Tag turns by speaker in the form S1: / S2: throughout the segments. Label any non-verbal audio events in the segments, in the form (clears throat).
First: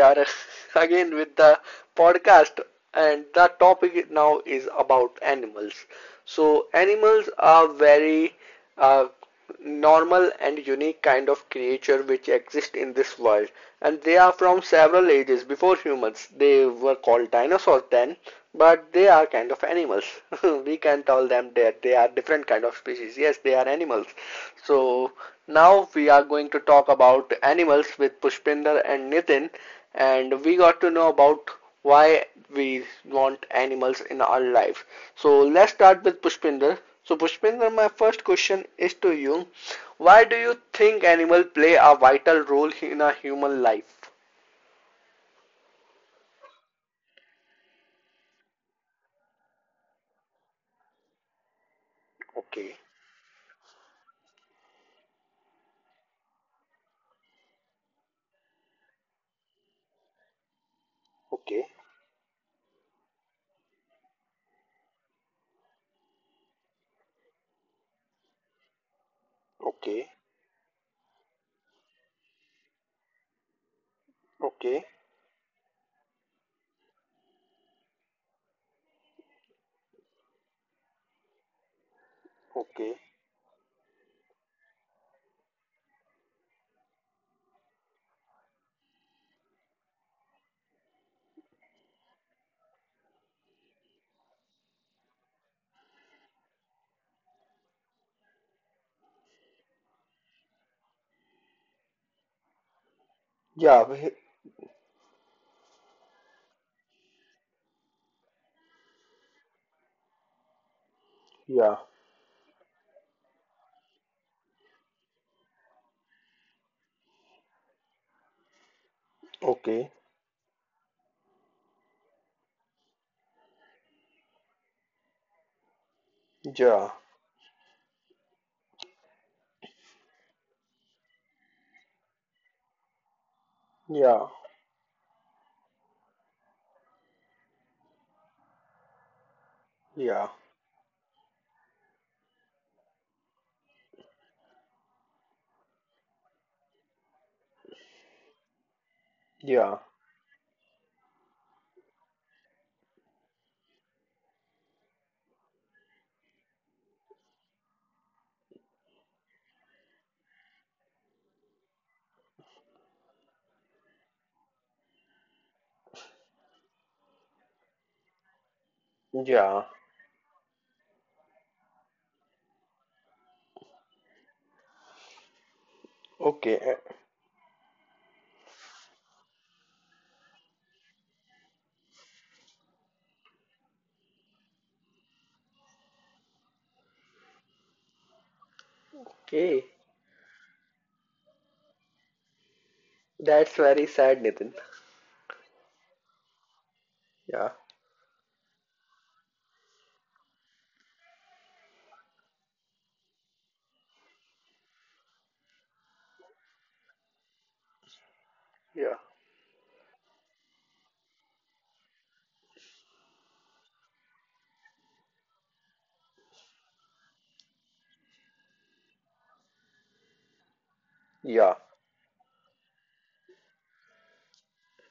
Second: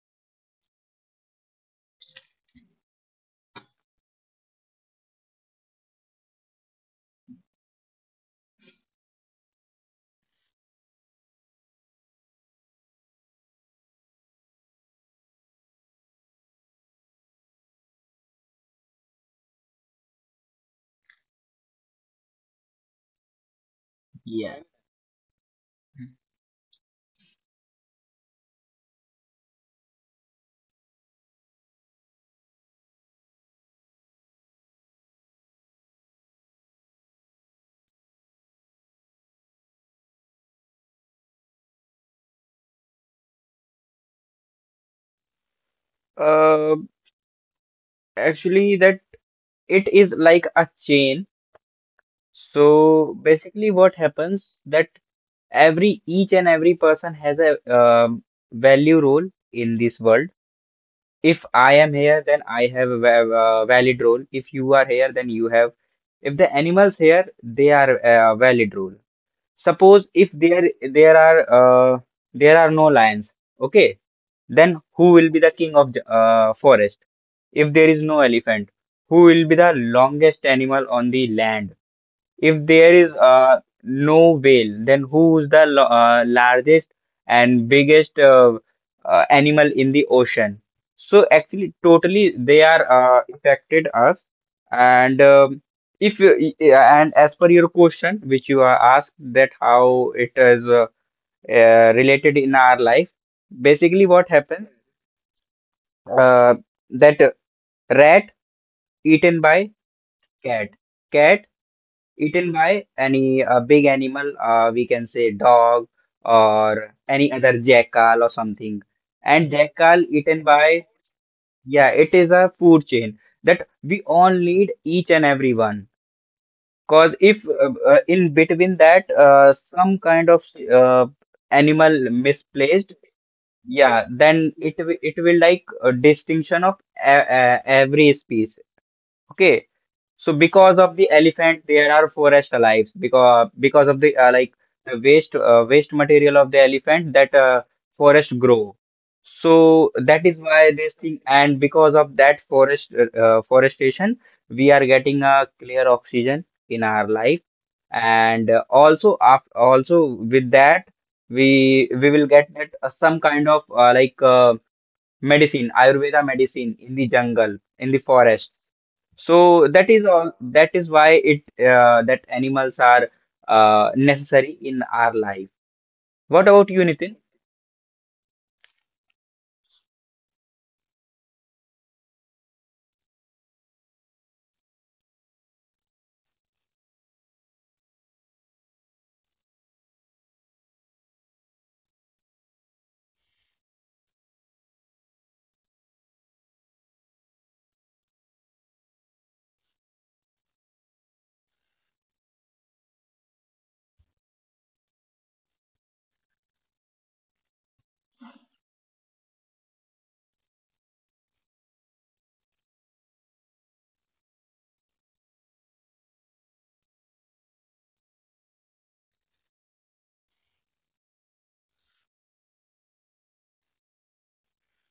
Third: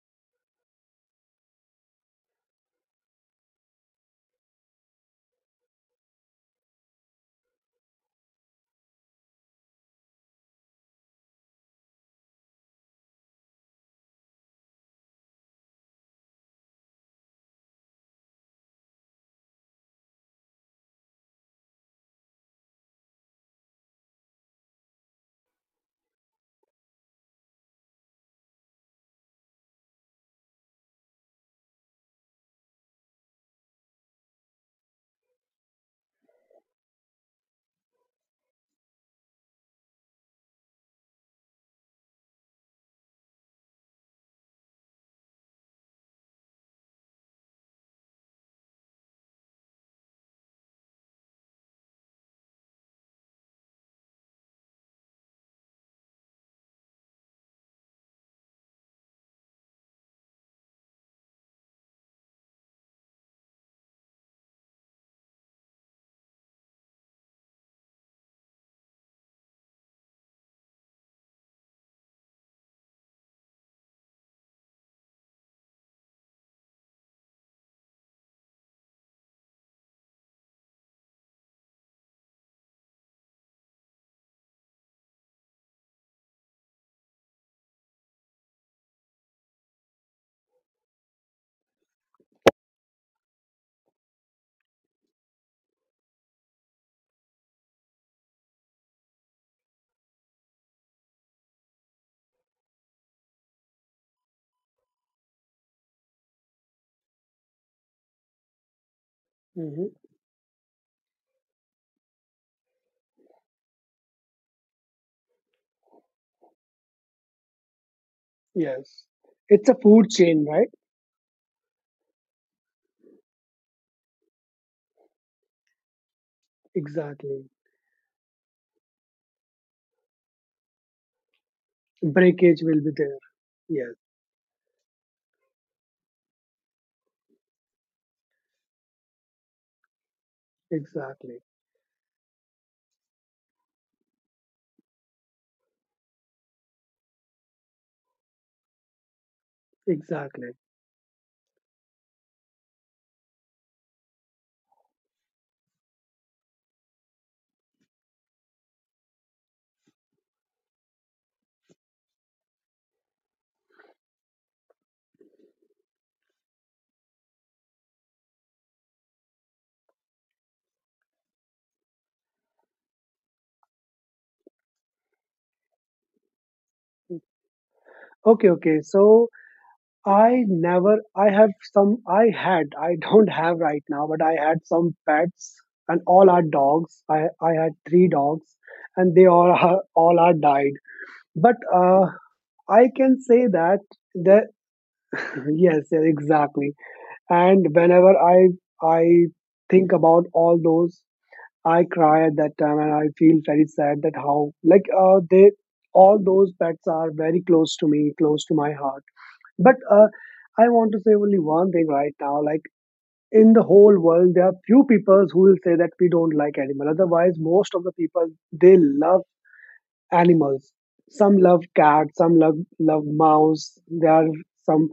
S1: are (laughs) again with the podcast, and the topic now is about animals. So, animals are very uh, normal and unique kind of creature which exist in this world, and they are from several ages before humans. They were called dinosaurs then, but they are kind of animals. (laughs) We can tell them that they are different kind of species. Yes, they are animals.
S2: Yeah.
S1: So now we are going to talk about animals with Pushpinder and Nitin, and we got to know about why we want animals in our life. So let's start with Pushpinder. So Pushpinder, my first question is to you. Why do you think animals play a vital role in a human life?
S2: Uh, actually, that it is like a chain.
S1: Okay,
S2: So basically, what happens that every each and every person has a value role in this world. If
S1: okay,
S2: I am here, then I have a valid role. If you are here, then you have. If the animals here, they are a valid role.
S1: okay,
S2: Suppose if there are there are no lions, okay, then
S1: okay,
S2: who will be the king of the forest? If there is no elephant, who will be the longest animal on the land? If there
S1: okay.
S2: is no whale, then who's the largest and biggest animal in the ocean? So actually, totally they are affected us. And if you, and as per your question, which you are asked, that how it is related in our life,
S1: Yeah,
S2: basically what happens uh, that rat eaten by
S3: Mm-hmm.
S2: cat, cat
S1: yeah,
S2: eaten by any big animal, we can say dog or any other jackal or something.
S3: Yes.
S2: And
S3: It's a
S1: okay,
S2: jackal
S3: food
S2: eaten
S3: chain, right?
S2: by, yeah, it is a food chain that we all need each and every one.
S1: yeah,
S2: Because if
S3: Exactly.
S2: in between that some kind of uh, animal
S3: Breakage will
S2: misplaced,
S3: be there. Yes,
S2: yeah,
S1: yeah,
S2: then it it will like a distinction of every species. Okay,
S1: yeah,
S2: so because of the
S3: exactly.
S2: elephant, there are forest alive because of the like the waste material of the elephant that forest grow.
S1: yeah,
S2: So that is
S3: Exactly.
S2: why this thing, and because of that forestation, we are getting a clear oxygen in our life, and also after also with that we will get that some kind of medicine, Ayurveda medicine in the jungle, in the forest.
S1: yeah,
S2: So that is all. That is why it that animals are necessary in our life. What
S1: okay,
S2: about
S1: eh.
S2: you, Nitin?
S3: Okay, okay. So I never, I have some, I had, I (laughs) don't have right now, but I had some pets, and all are dogs. I had three dogs, and they all (laughs)
S1: Okay,
S3: are, all are died. But I can say
S1: that's
S3: that
S1: very sad,
S3: the
S1: Nitin.
S3: (clears throat) (laughs) yes, yes, exactly.
S1: Yeah,
S3: And whenever I think about all those, I cry at that time, and I feel very sad that how they all those pets are very close to me, close to my
S1: yeah,
S3: heart. But I want to say only one thing right now. Like in the whole world, there are few people who will say that we don't like animal. Otherwise, most of the people, they love animals. Some
S1: yeah.
S3: love cats, some love mouse. There are some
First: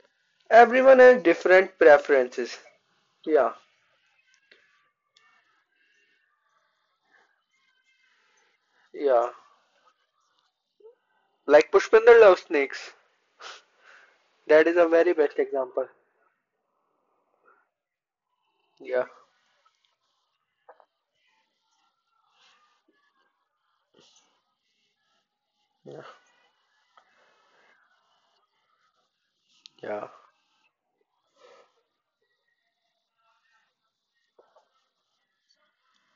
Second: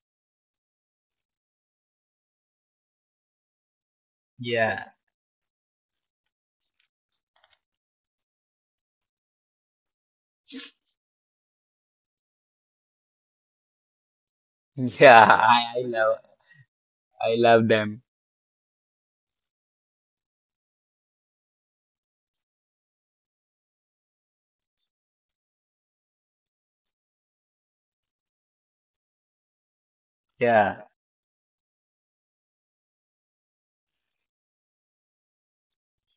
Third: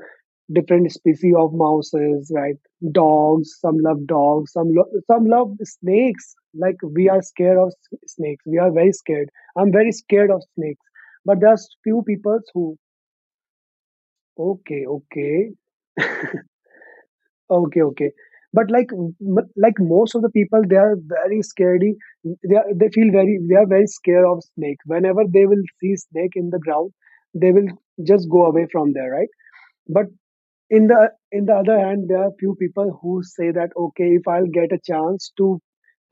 S3: different
S1: Everyone has
S3: species of
S1: different
S3: mouses, right?
S1: preferences. Yeah,
S3: Dogs. Some love dogs.
S2: Yeah.
S3: Some love snakes. Like we are scared of snakes. We are very
S1: yeah.
S3: scared. I'm very scared of snakes. But there's
S1: Like
S3: few
S1: Pushpinder
S3: people
S1: loves
S3: who
S1: snakes. That
S2: (laughs)
S1: is
S3: okay,
S1: a very best
S2: yeah,
S3: okay,
S2: I, I
S1: example.
S2: love, I love
S3: okay,
S2: them.
S3: okay. But
S1: Yeah.
S3: like most of the people, they are very scaredy. They feel very they are very scared of snakes. Whenever they will see
S1: Yeah.
S3: snake in the ground, they will just go away from there, right? But
S1: Yeah.
S2: Yeah,
S3: in the other hand, there are few people who say that, okay, if I'll get a chance to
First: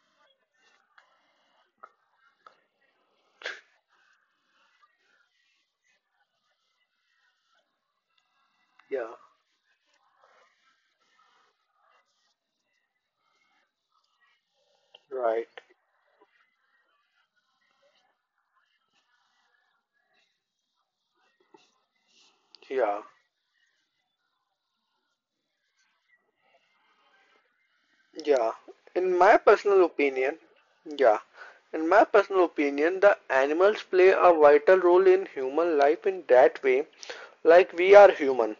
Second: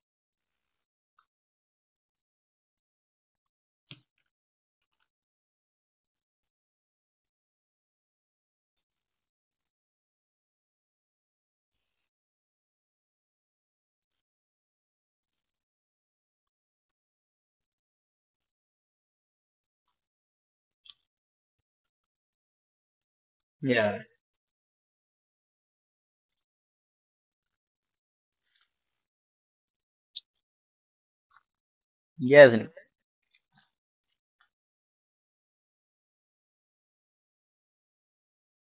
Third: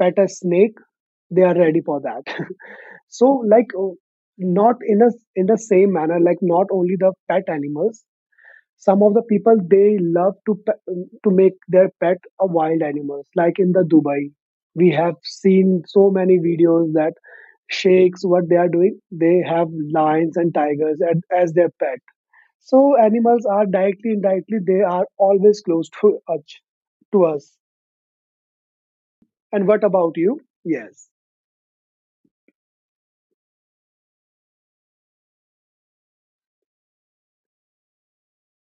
S3: pet a snake, they are ready for that. (laughs) So like oh, not in a in the same manner, like not only the pet animals, some of
S1: Yeah.
S3: the people they love to to make their pet a wild animals, like in the Dubai we have
S1: Right.
S3: seen so many videos that sheikhs what they are doing, they have lions and tigers at, as their pet. So
S1: Yeah.
S3: animals are
S2: yeah,
S3: directly, indirectly, they are always close to us. To us.
S1: Yeah. In my
S3: And what
S1: personal
S3: about
S1: opinion,
S3: you? Yes.
S1: yeah, In my personal
S2: yes, Nitin.
S1: opinion, the animals play a vital role in human life in that way, like we are human,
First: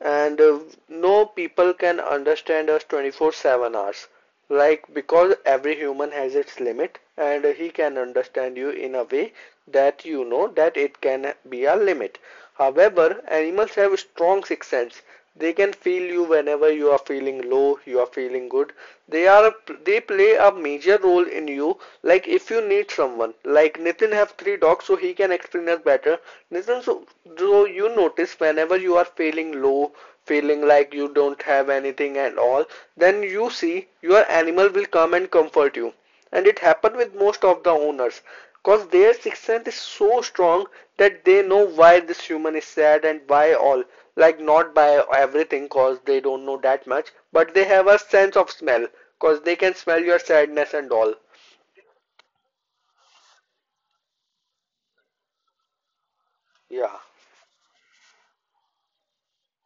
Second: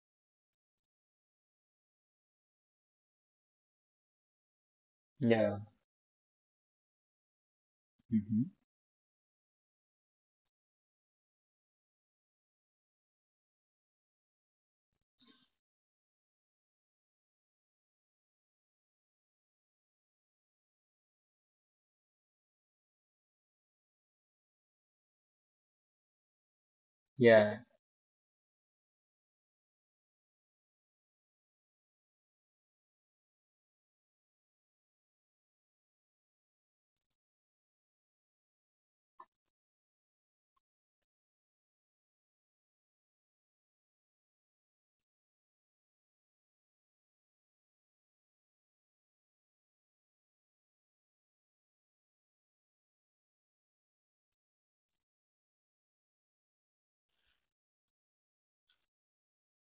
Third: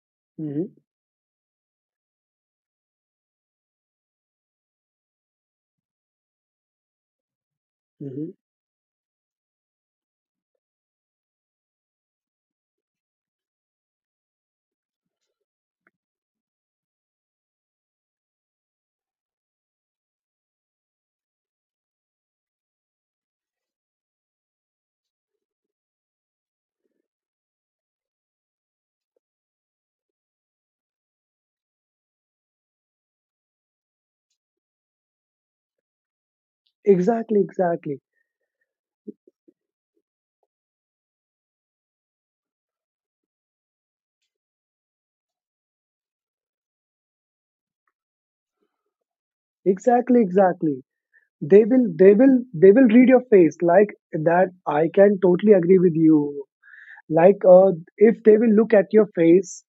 S1: and
S3: Hmm.
S1: no people can understand us 24/7 hours. Like because
S2: Yeah,
S1: every human has its limit, and he can
S3: Hmm.
S2: hmm
S1: understand you in a way that you know that it can be a limit. However, animals have a strong sixth sense. They can feel you whenever you are feeling low, you are feeling good, they are a, they play a major role in you. Like if you need someone, like Nitin have three dogs, so he can explain us better. Nitin, so
S2: yeah,
S1: so you notice whenever you are feeling low, feeling like you don't have anything at all, then you see your animal will come and comfort you, and it happened with
S3: Exactly,
S1: most of the
S3: exactly,
S1: owners, because their sixth sense is so strong that they know why this human is sad and why all, like not by everything, because they don't know that much, but they have a sense of smell, because they can smell
S3: exactly,
S1: your sadness
S3: exactly.
S1: and all.
S3: They will, they will, they will read your face like that. I can totally agree with you.
S1: Yeah.
S3: Like, if they will look at your face,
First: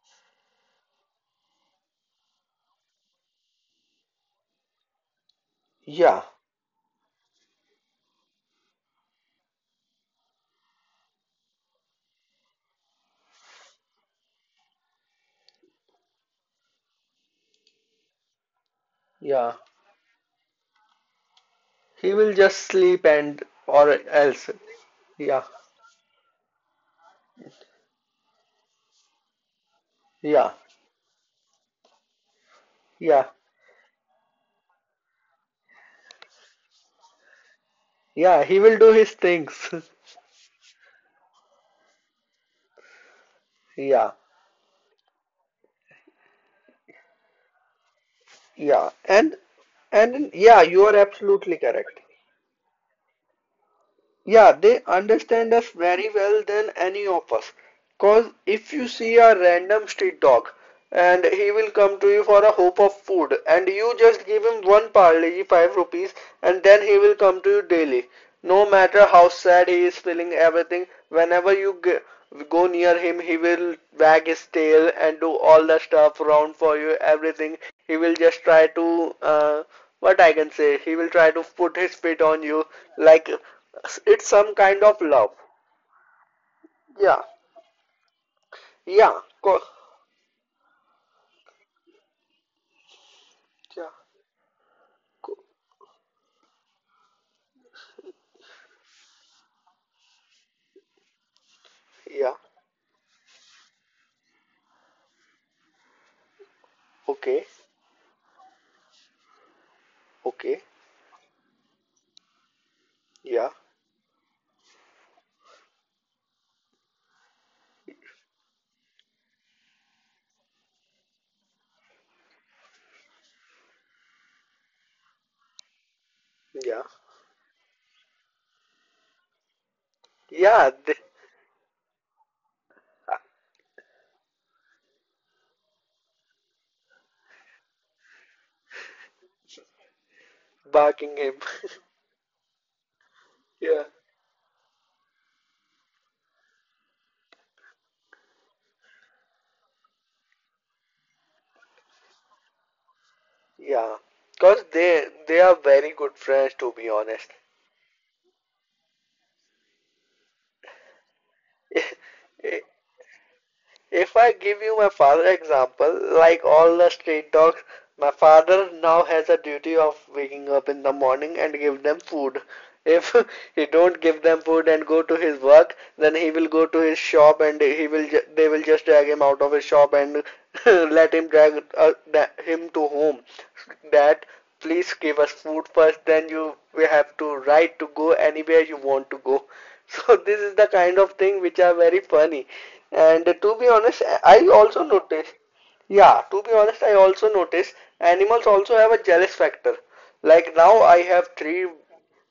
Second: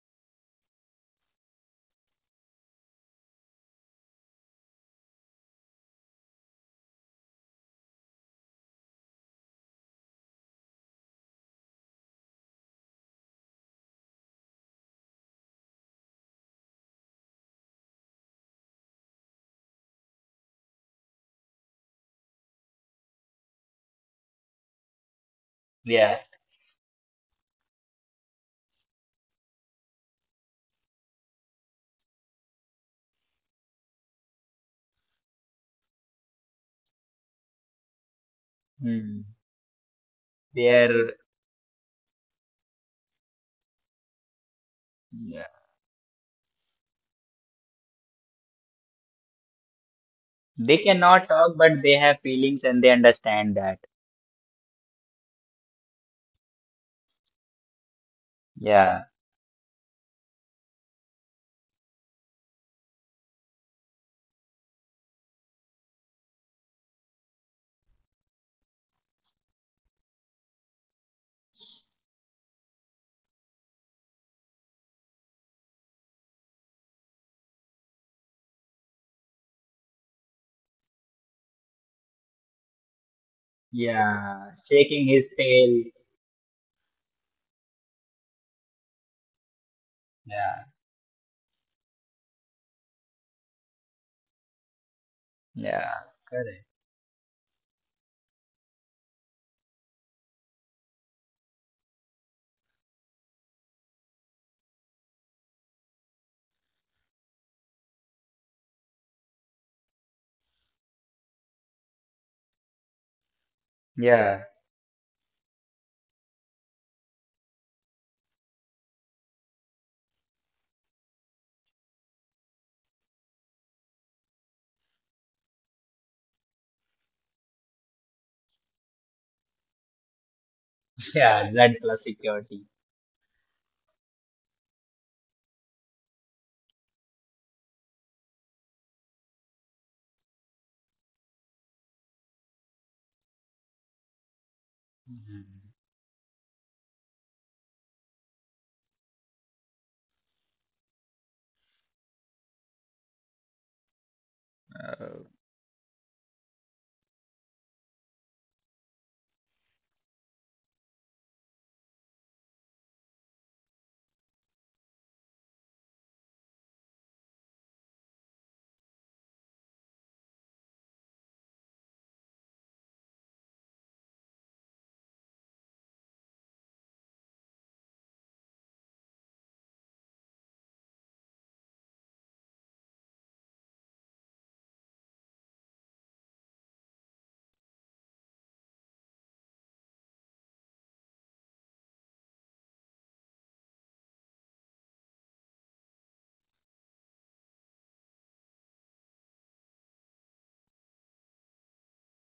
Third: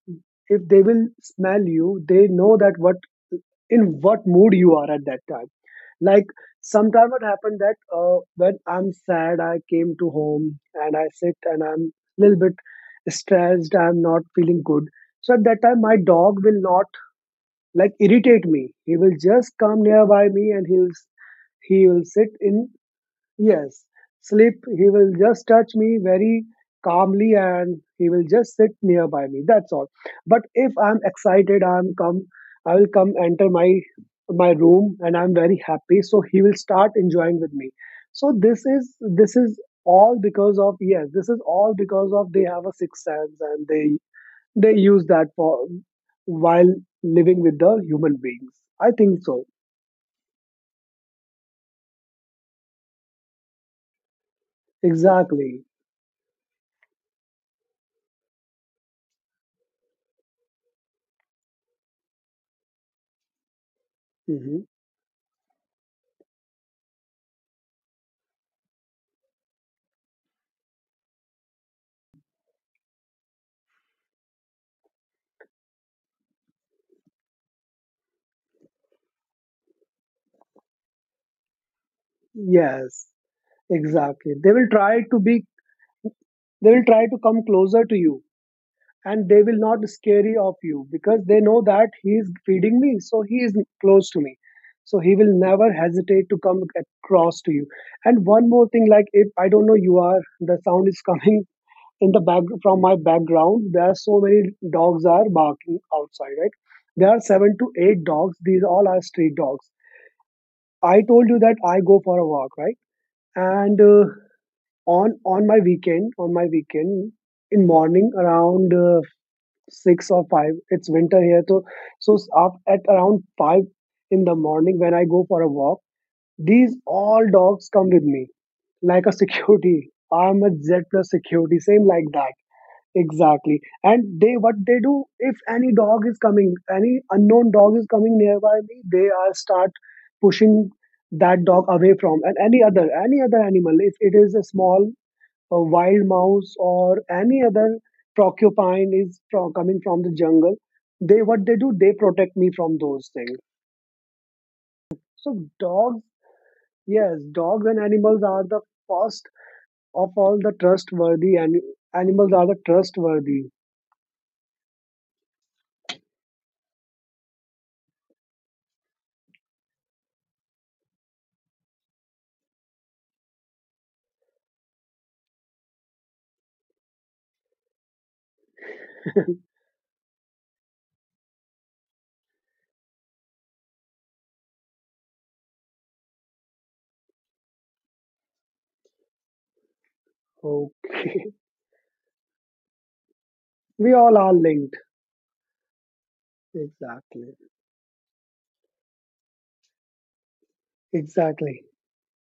S3: if they will smell you, they know that what in what mood you are at that time.
S1: Yeah.
S3: Like sometime it happened that when I'm sad, I came to home and I sit and I'm a little bit stressed, I'm not feeling good. So at that time my dog will not like irritate me, he will just
S1: Yeah,
S3: come nearby me, and he'll he will
S1: he
S3: sit
S1: will just
S3: in.
S1: sleep and
S3: Yes,
S1: or else.
S3: sleep, he will
S1: Yeah.
S3: just touch me
S2: yes.
S3: very calmly, and he will just sit nearby me. That's all. But
S1: Yeah.
S3: if I'm excited, I'm come, I will come
S1: Yeah.
S3: enter my room and I'm very happy. So he will start enjoying with me. So
S1: Yeah, he will do his
S2: Mm.
S3: this is
S1: things.
S3: all because
S2: They
S3: of yes,
S2: are,
S3: this is all because of they have a sixth sense, and
S1: (laughs) Yeah,
S3: they use that
S2: yeah.
S3: for while living with the human beings. I
S1: yeah.
S3: think
S1: and
S3: so.
S1: and yeah,
S2: They
S1: you are
S2: cannot talk,
S1: absolutely
S2: but they
S1: correct.
S2: have feelings and they understand that.
S1: Yeah, they understand
S3: Exactly.
S1: us very well than any of us. Cause if you
S2: Yeah,
S1: see a random street dog, and he will come to you for a hope of food, and you just give
S3: Hmm.
S1: him one parle 5 rupees, and then he will come to you daily. No matter how sad he is feeling everything, whenever you go near him, he will wag his tail and do all the stuff around for you, everything. He will just try to what I can say, he will try to put his feet on you,
S3: Yes.
S1: like it's
S3: Exactly.
S2: yeah,
S3: They
S1: some
S3: will
S1: kind of
S3: try
S2: shaking
S3: to
S2: his
S1: love.
S3: be
S2: tail.
S3: they will try to
S1: Yeah,
S3: come closer to you,
S1: yeah,
S3: and they will
S1: co
S3: not scary of
S2: Yeah.
S3: you, because they know that he is feeding me, so he is
S1: yeah.
S3: close to me. So he will never
S2: Yeah,
S3: hesitate to come
S2: correct.
S3: across to you. And one more thing, like if I don't know you are the sound is (laughs) coming in the
S1: Yeah.
S3: back from my background, there are so many dogs are barking outside, right? There are
S1: Okay.
S3: seven to eight dogs. These all are street dogs.
S1: Okay.
S3: I told you that I go for a walk, right?
S1: Yeah.
S3: And
S2: Yeah,
S3: on my weekend in morning around 6 or 5, it's winter here, so so up at around 5 in the morning when I go for a walk, these
S1: Yeah.
S3: all dogs come with me, like a security. (laughs) I'm a
S1: Yeah.
S3: z plus
S2: yeah,
S3: security,
S2: that
S3: same
S2: plus
S3: like that.
S2: security.
S3: Exactly. And they what they do, if any dog is coming, any unknown dog is coming nearby me, they are start pushing
S1: Barking him.
S3: that
S1: (laughs)
S3: dog away from. And any other animal,
S1: Yeah.
S3: if it is a small a
S2: Mhm.
S3: wild mouse or any other porcupine is from, coming from the jungle, they what they do, they protect me from those things.
S1: Yeah. Cause
S2: Uh,
S1: they
S3: So
S1: they are very
S3: dogs,
S1: good friends, to be
S3: yes,
S1: honest.
S3: dogs and animals are the first of all the trustworthy, and animals are the
S1: (laughs)
S3: trustworthy.
S1: If I give you my father example, like all the street dogs, my father now has a duty of waking up in the morning and give them food. If (laughs) he don't give them food and go to his work, then he will go to his shop, and he will they will just drag him
S3: (laughs)
S1: out of his shop and (laughs) let him drag him to home. That, please give us food first, then you we have to right to go anywhere you want to go. (laughs) So this is the kind of
S3: Okay,
S1: thing which are very funny, and to be
S3: we
S1: honest,
S3: all are
S1: I
S3: linked.
S1: also noticed. Yeah, to be honest, I
S3: Exactly,
S1: also noticed animals also have a jealous factor. Like now I have
S3: exactly,
S1: three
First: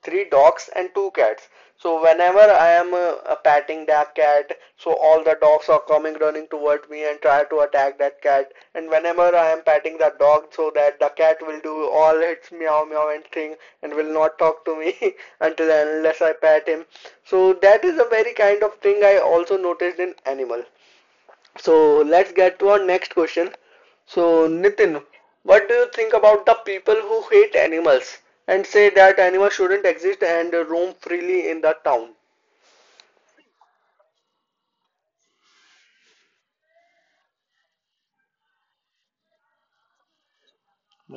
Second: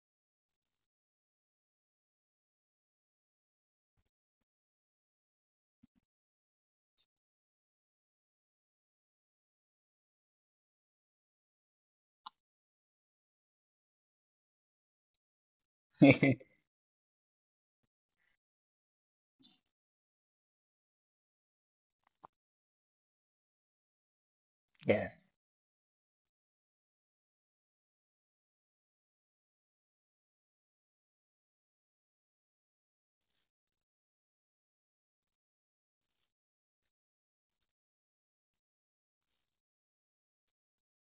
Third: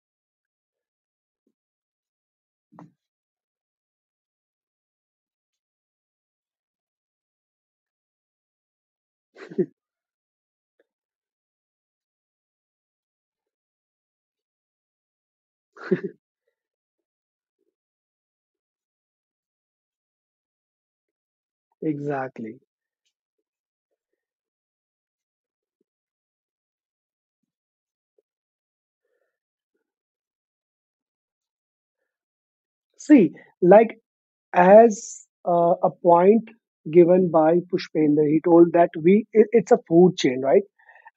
S1: three dogs and two cats. So whenever I am patting that cat, so all the dogs are coming running toward me and try to attack that cat. And whenever I am patting the dog, so that the cat will do all its meow meow and thing, and will not talk to me (laughs) until and unless I
S2: (laughs)
S1: pat him. So that is a very kind of thing I also noticed in animal. So let's
S3: exactly.
S1: get to our next question. So Nitin,
S2: yeah,
S1: what do you think about the people who hate animals and say that animals shouldn't exist and roam freely in the town?
S3: See, like as a point given by Pushpender, he told that we it, it's a food chain, right?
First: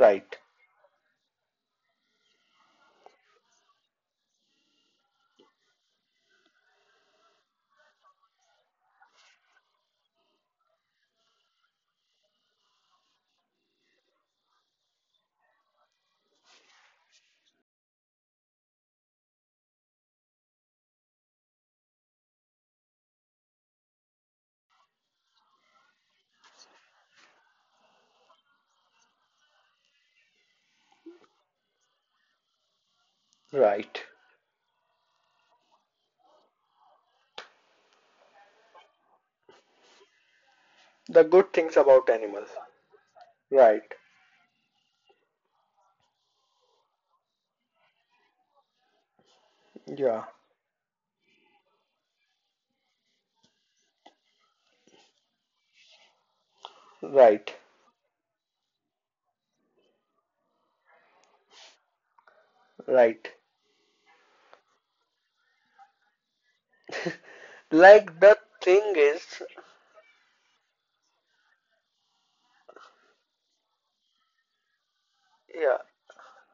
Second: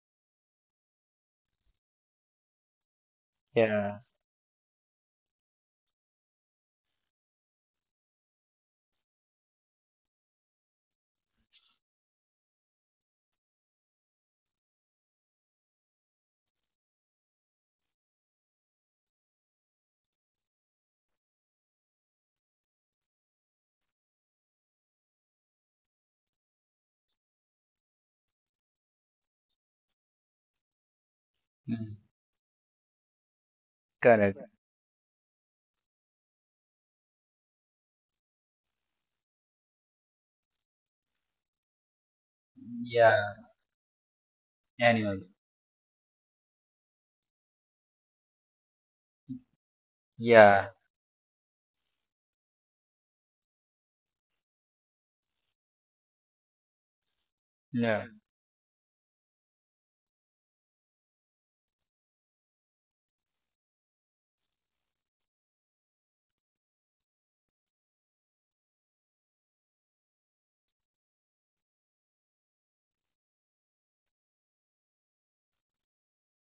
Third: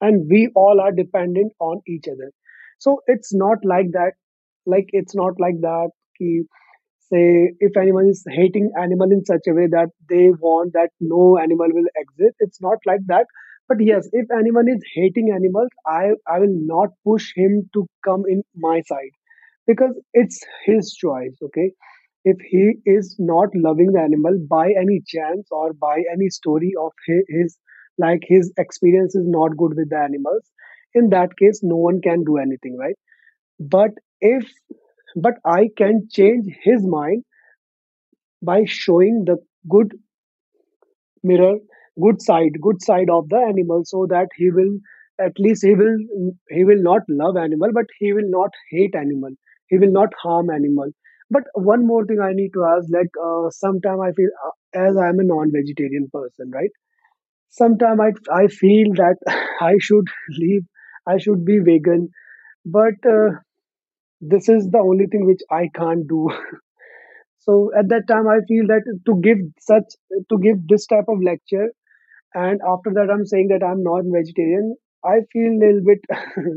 S3: And we all are dependent on each other. So it's not like
S2: yeah.
S3: that, like it's not like that, say if anyone is hating animal in such a way that they want that no animal will exist, it's not like that. But yes, if anyone is hating animals, i I will not push him to come in my side, because it's his choice, okay. If he is not loving the animal by any chance or by any story of his, like his experience is not good with the animals, in that case no
S2: Mm.
S3: one can do anything, right? But
S1: right.
S2: Correct.
S3: if but I can change his mind by showing the good
S1: The good
S3: mirror
S1: things about animals.
S3: good side
S2: Yeah,
S3: of the
S1: Right.
S3: animal, so that he will
S2: animal.
S3: at least he will not love animal, but he will not hate animal, he will not
S1: Yeah,
S3: harm
S2: Yeah,
S3: animal. But one more thing I need to ask, like sometime I feel as I am a non vegetarian person, right?
S1: right,
S3: Sometime
S2: no,
S3: I feel that (laughs) I should leave I should be vegan, but
S1: right.
S3: this is the only thing which I can't do. So at that
S1: Like
S3: time I
S1: the
S3: feel that
S1: thing
S3: to
S1: is,
S3: give such to give this type of lecture, and after that I'm saying that I'm non vegetarian, I feel a
S1: yeah,
S3: little bit (laughs)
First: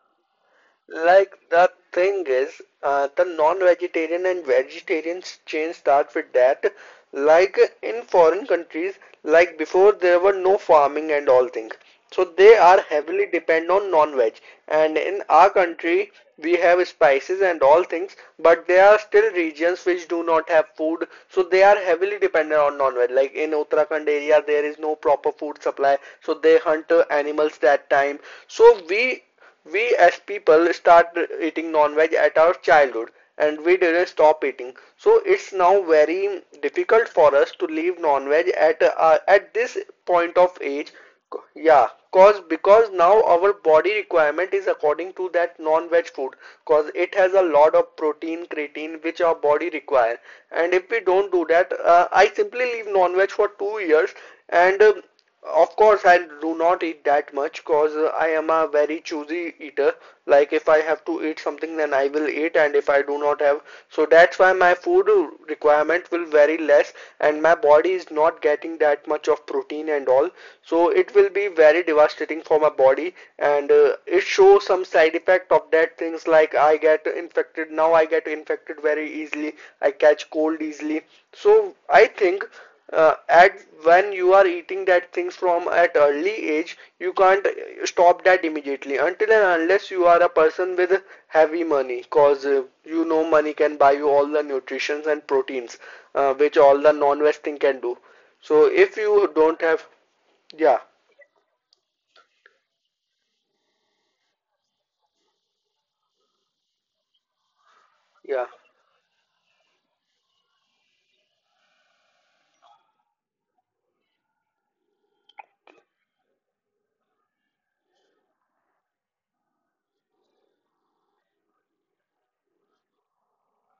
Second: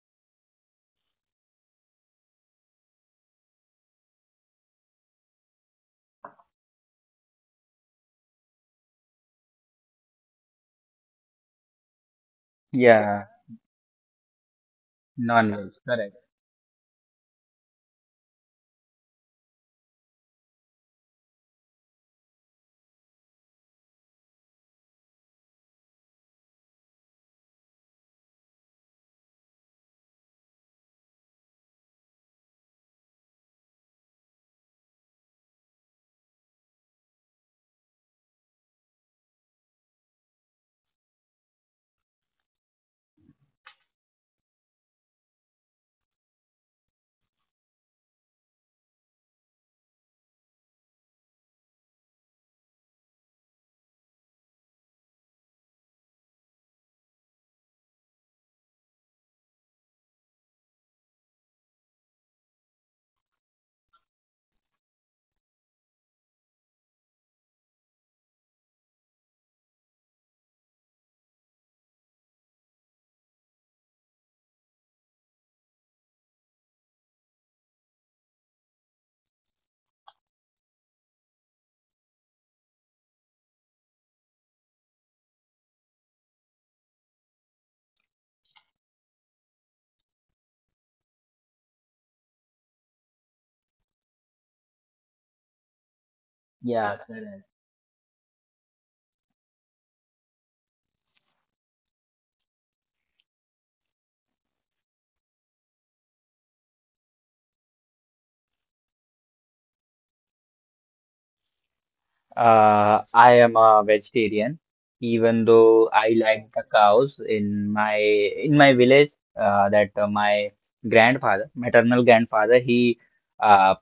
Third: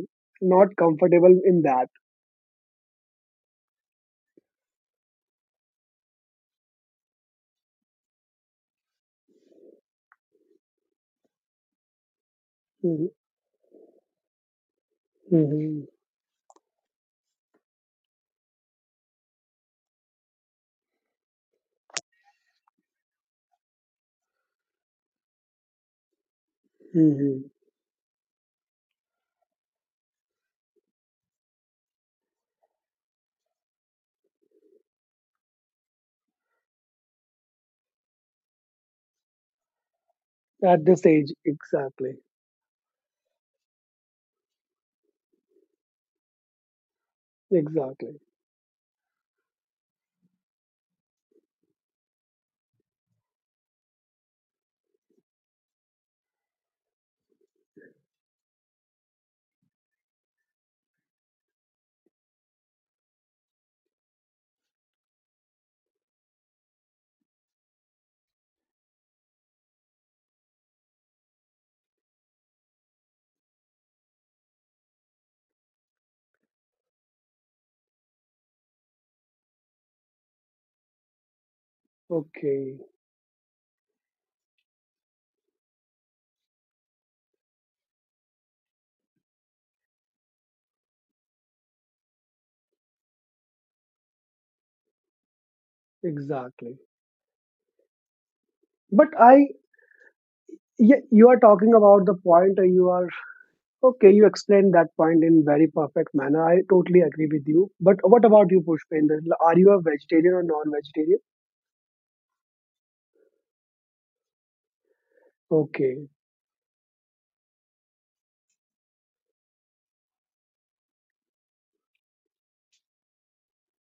S3: not comfortable
S1: like
S3: in
S1: the
S3: that.
S1: thing is, the non-vegetarian and vegetarians chain start with that. Like in foreign countries, like before there were no farming and all things, so they are
S3: Mhm,
S1: heavily
S2: yeah,
S1: depend on non-veg. And in our
S2: non-veg.
S3: mhm,
S1: country,
S2: Correct.
S1: we have spices and all things, but there are still regions which do not have food, so they are heavily dependent on non-veg. Like in Uttarakhand area, there is no proper food supply, so they hunt
S3: mhm.
S1: animals that time. So we as people start eating non-veg at our childhood, and we didn't stop eating. So it's now very difficult for us to leave non-veg at this point of
S3: At
S1: age.
S3: this age,
S1: Yeah,
S3: exactly.
S1: cause because now our body requirement is according to that non-veg food, cause it has a lot of
S3: Exactly.
S1: protein, creatine which our body require. And if we don't do that, I simply leave non-veg for 2 years, and of course, I do not eat that much because I am a very choosy eater. Like, if I have to eat something, then I will eat, and if I do not have, so that's why my food requirement will vary less, and my body is not getting that much of protein and all. So, it will be very devastating for my body, and it shows some side effect of that things, like I get infected now, I get infected very easily, I catch cold easily. So, I think
S3: Okay.
S1: at when you are eating that things from at early age, you can't stop that immediately until and unless you are a person with heavy money, cause you know money can buy you all the nutritions and proteins, which
S3: Exactly.
S1: all the
S2: Yeah,
S1: non-veg
S2: correct.
S1: thing can do, so if
S3: but
S1: you
S3: i
S1: don't have. Yeah.
S3: yeah, you are talking about the point or you are okay, you explained that point in very perfect manner, I totally agree with you. But what
S1: Yeah.
S3: about you, Pushpender? Are you a vegetarian or non-vegetarian?
S2: I am a vegetarian, even though
S3: Okay.
S2: I like the cows in my village. That My grandfather, maternal grandfather, uh,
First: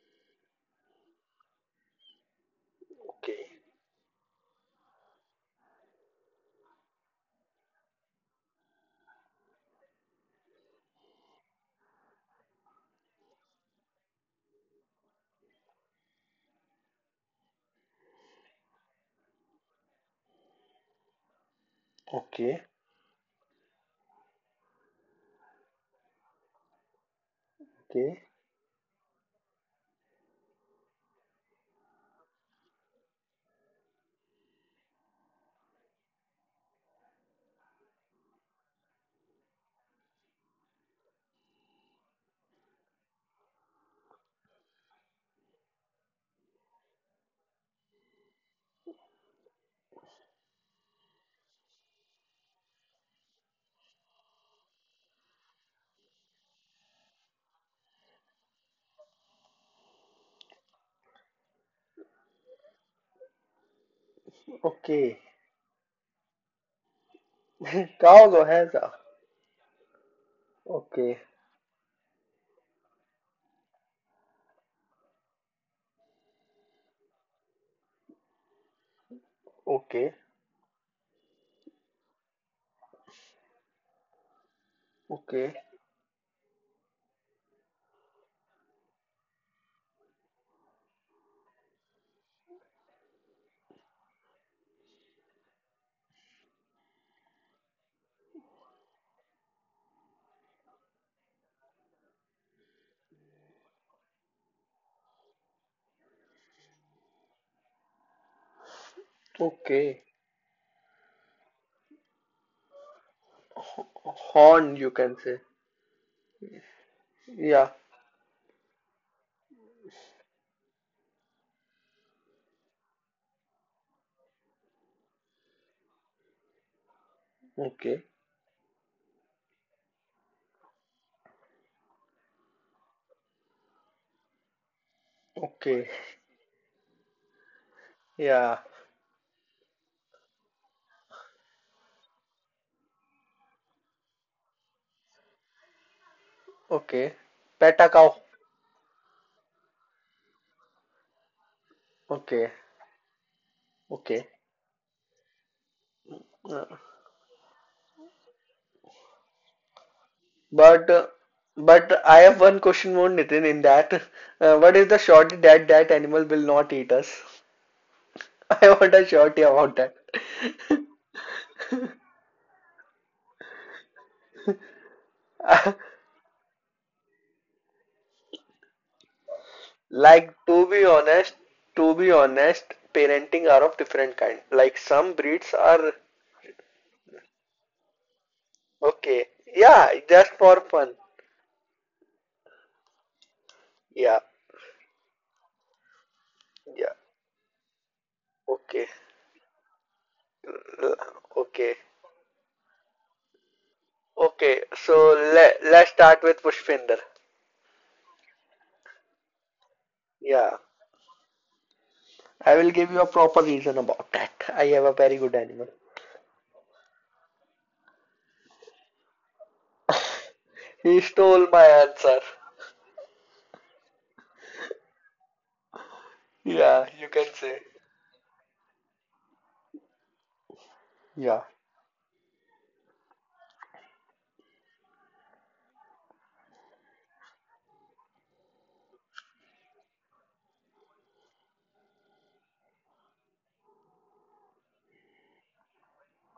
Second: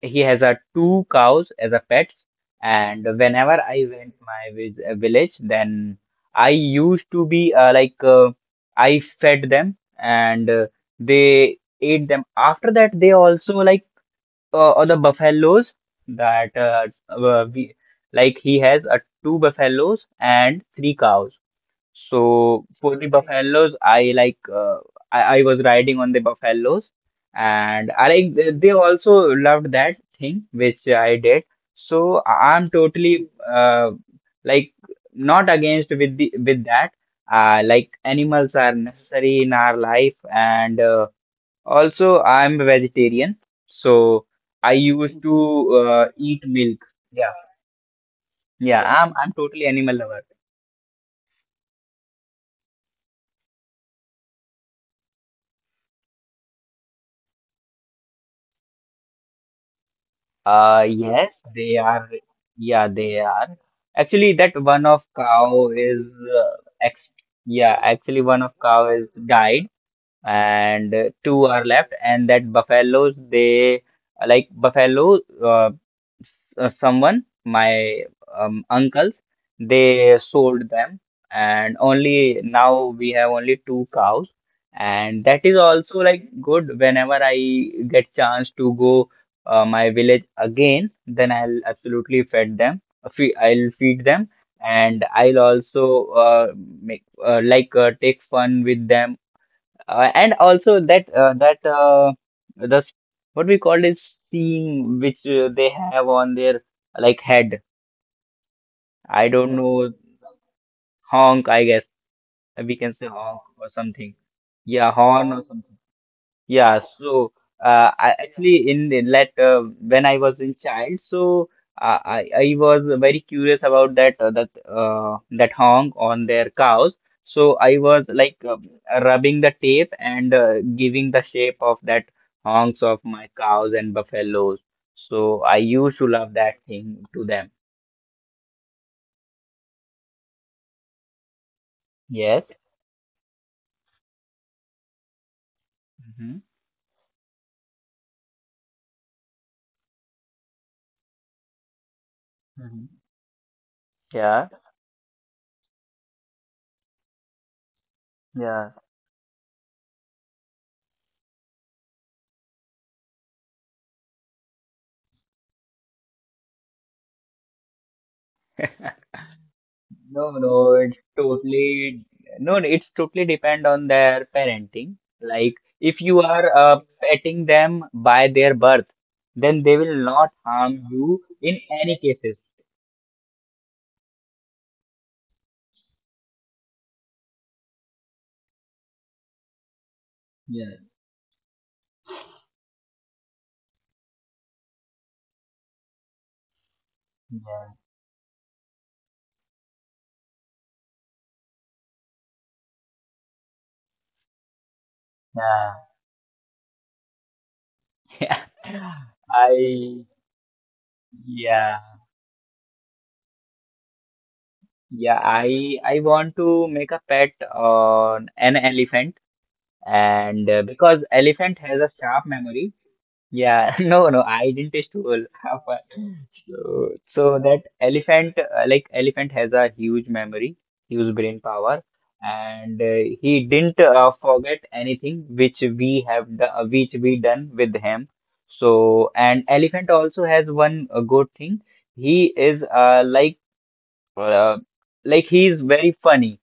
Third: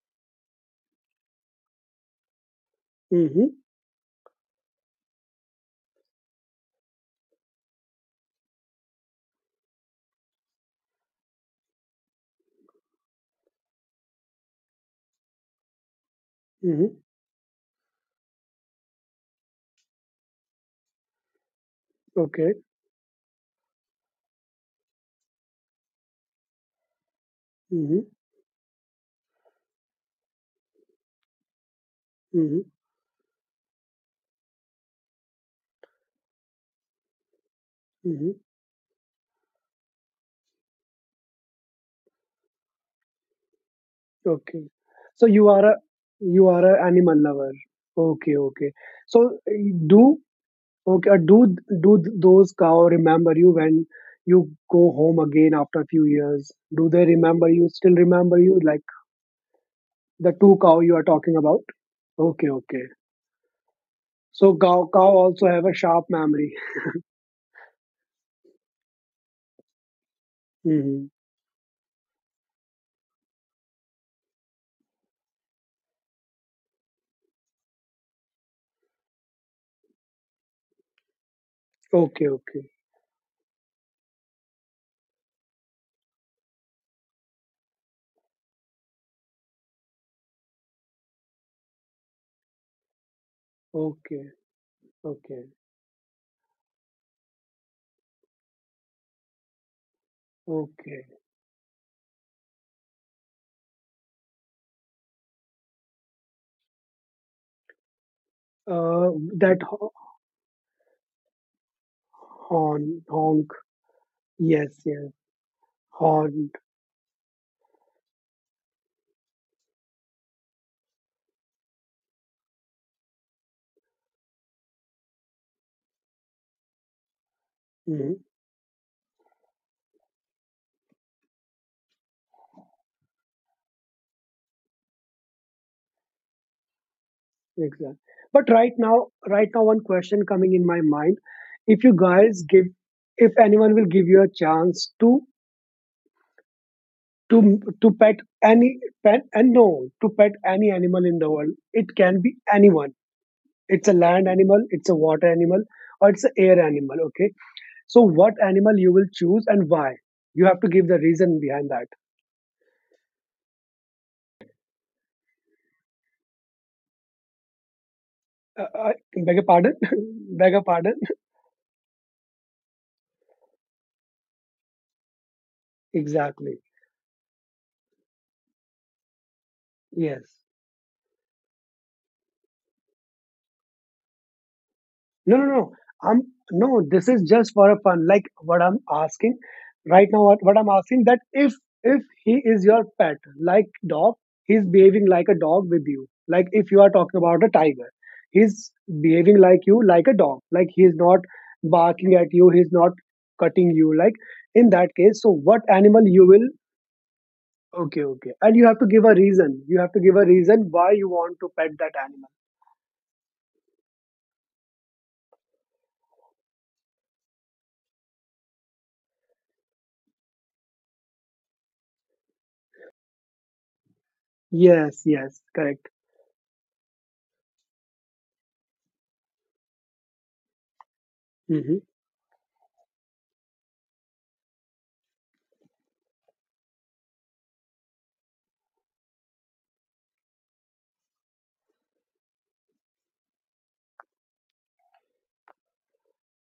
S2: he has a two cows as a pets, and
S3: Mm-hmm.
S1: Okay.
S2: whenever I went my village, then I used to be like I fed them, and they ate them. After that, they also like the buffaloes, that uh,
S3: Mm-hmm.
S2: uh, we, like he has two buffaloes and three cows,
S3: Okay.
S1: Okay.
S2: so for the buffaloes, I like I was riding on the buffaloes, and I
S3: Mm-hmm.
S1: Okay.
S2: like they also loved that thing which I did. So
S3: Mm-hmm.
S2: I'm totally like not against with the with that. Like
S3: Mm-hmm.
S2: animals are necessary in our life, and also I'm a vegetarian, so
S3: Okay.
S2: I used
S3: So
S2: to eat
S3: you are
S2: milk.
S3: a animal
S2: Yeah,
S3: lover. Okay. Okay.
S2: yeah,
S3: So
S2: I'm totally animal
S3: do
S2: lover.
S3: okay. Do do those cow remember you when you go home again after a few years? Do they remember you? Still remember you? Like the two cow you are talking
S2: Yes,
S3: about?
S2: they are.
S3: Okay. Okay.
S2: Yeah, they are. Actually,
S3: So
S2: that one of
S3: cow
S1: Okay.
S3: also have
S2: cow
S3: a
S2: is
S3: sharp memory.
S2: uh, ex yeah,
S1: (laughs)
S2: actually
S1: Cows
S2: one
S1: or
S2: of
S1: has
S2: cow
S1: a.
S2: is died, and
S3: Mm-hmm.
S1: Okay.
S2: two are left. And that buffaloes they like buffalo, someone my uncles they
S1: Okay.
S2: sold them, and
S3: Okay,
S2: only
S3: okay,
S2: now we have only two cows, and that
S1: Okay.
S2: is also like good. Whenever I get chance to go my village again, then I'll absolutely fed them fe I'll feed
S3: okay,
S2: them, and I'll
S3: okay,
S2: also make take fun with them, and also
S3: okay.
S2: that that the what we call is seeing which they have on their like head.
S3: Uh,
S2: I don't
S3: that
S2: know,
S1: Okay.
S2: honk, I guess, we can
S3: horn,
S2: say honk
S3: honk.
S2: or something.
S1: Horn,
S3: Yes,
S2: Yeah,
S1: you
S3: yes,
S1: can
S2: horn
S1: say.
S2: or something.
S3: horned.
S2: Yeah, so
S1: Yeah.
S2: I actually in like when I was in child, so I was very curious about that honk on their cows. So I was
S1: Okay.
S3: Mhm.
S2: like rubbing the tape and giving the shape of that honks of my cows and buffaloes. So I
S1: Okay.
S2: used to love that thing to them.
S3: Exactly. But
S1: Yeah.
S3: right now, right now, one question coming in my mind: If you guys
S2: Yes.
S3: give, if anyone will give you a chance to
S2: Hmm.
S1: Okay.
S3: to
S1: Pet
S3: to
S1: a cow.
S3: pet any pet and no to pet any animal in the world, it can be
S1: Okay.
S3: anyone.
S2: Mhm.
S3: It's a land
S1: Okay.
S2: Yeah.
S3: animal, it's a water animal, or it's an air animal. Okay. So, what
S2: Yeah.
S3: animal you will choose, and why? You have to give
S1: But
S3: the
S1: uh,
S3: reason behind that.
S1: but I have one question more, Nitin, in that. What is the surety that that animal will not eat us? (laughs)
S3: Uh,
S1: I
S3: uh,
S1: want a
S3: beg your
S1: surety
S3: pardon.
S1: about that.
S2: No,
S3: (laughs) Beg your
S2: no,
S1: (laughs)
S2: it's
S3: pardon. (laughs)
S2: totally no, no, it's totally depend on their parenting. Like if you are
S3: Exactly.
S2: petting them by their birth, then they will not
S1: Like,
S3: Yes.
S1: to
S2: harm
S1: be
S2: you
S1: honest,
S2: in any cases.
S1: parenting are of different kind. Like some
S3: No, no,
S1: breeds
S3: no.
S1: are
S3: I'm no. This is just for a fun. Like what I'm
S1: okay.
S3: asking
S1: Yeah,
S3: right now.
S1: just
S3: What
S1: for
S3: I'm
S2: Yeah,
S1: fun.
S3: asking that if he is your pet, like dog,
S1: Yeah.
S3: he's behaving like a dog with you. Like if you are
S1: Yeah.
S3: talking about a
S2: yeah,
S3: tiger, he's
S1: Okay.
S3: behaving like you, like a dog. Like he's
S1: L-
S3: not
S1: Okay.
S3: barking at you. He's not cutting you. Like
S1: Okay.
S3: in that
S1: So
S3: case, so what
S1: let
S2: yeah.
S1: let's
S3: animal you
S1: start with
S3: will?
S1: Pushpinder.
S3: Okay,
S2: (laughs)
S3: okay.
S2: Yeah.
S3: And you have to give a reason. You have to
S2: I
S3: give a
S1: Yeah.
S3: reason why you want to pet
S2: yeah,
S3: that animal.
S1: I will give you a proper reason about that. I have a
S2: yeah,
S1: very good animal.
S2: I want to make a pet on an elephant, and because
S1: He stole
S2: elephant
S1: my
S2: has a sharp
S1: answer.
S2: memory. Yeah, (laughs) no, no, I didn't taste
S3: Yes,
S2: all.
S3: yes,
S2: (laughs)
S3: correct.
S2: But so,
S1: Yeah, you
S2: so
S1: can
S2: that
S1: say.
S2: elephant, like elephant, has a huge memory, huge brain
S1: Yeah.
S2: power,
S3: Mm-hmm.
S2: and he didn't forget anything which we have, which we done with him. So, and elephant also has one good thing. He is uh, like he is very funny.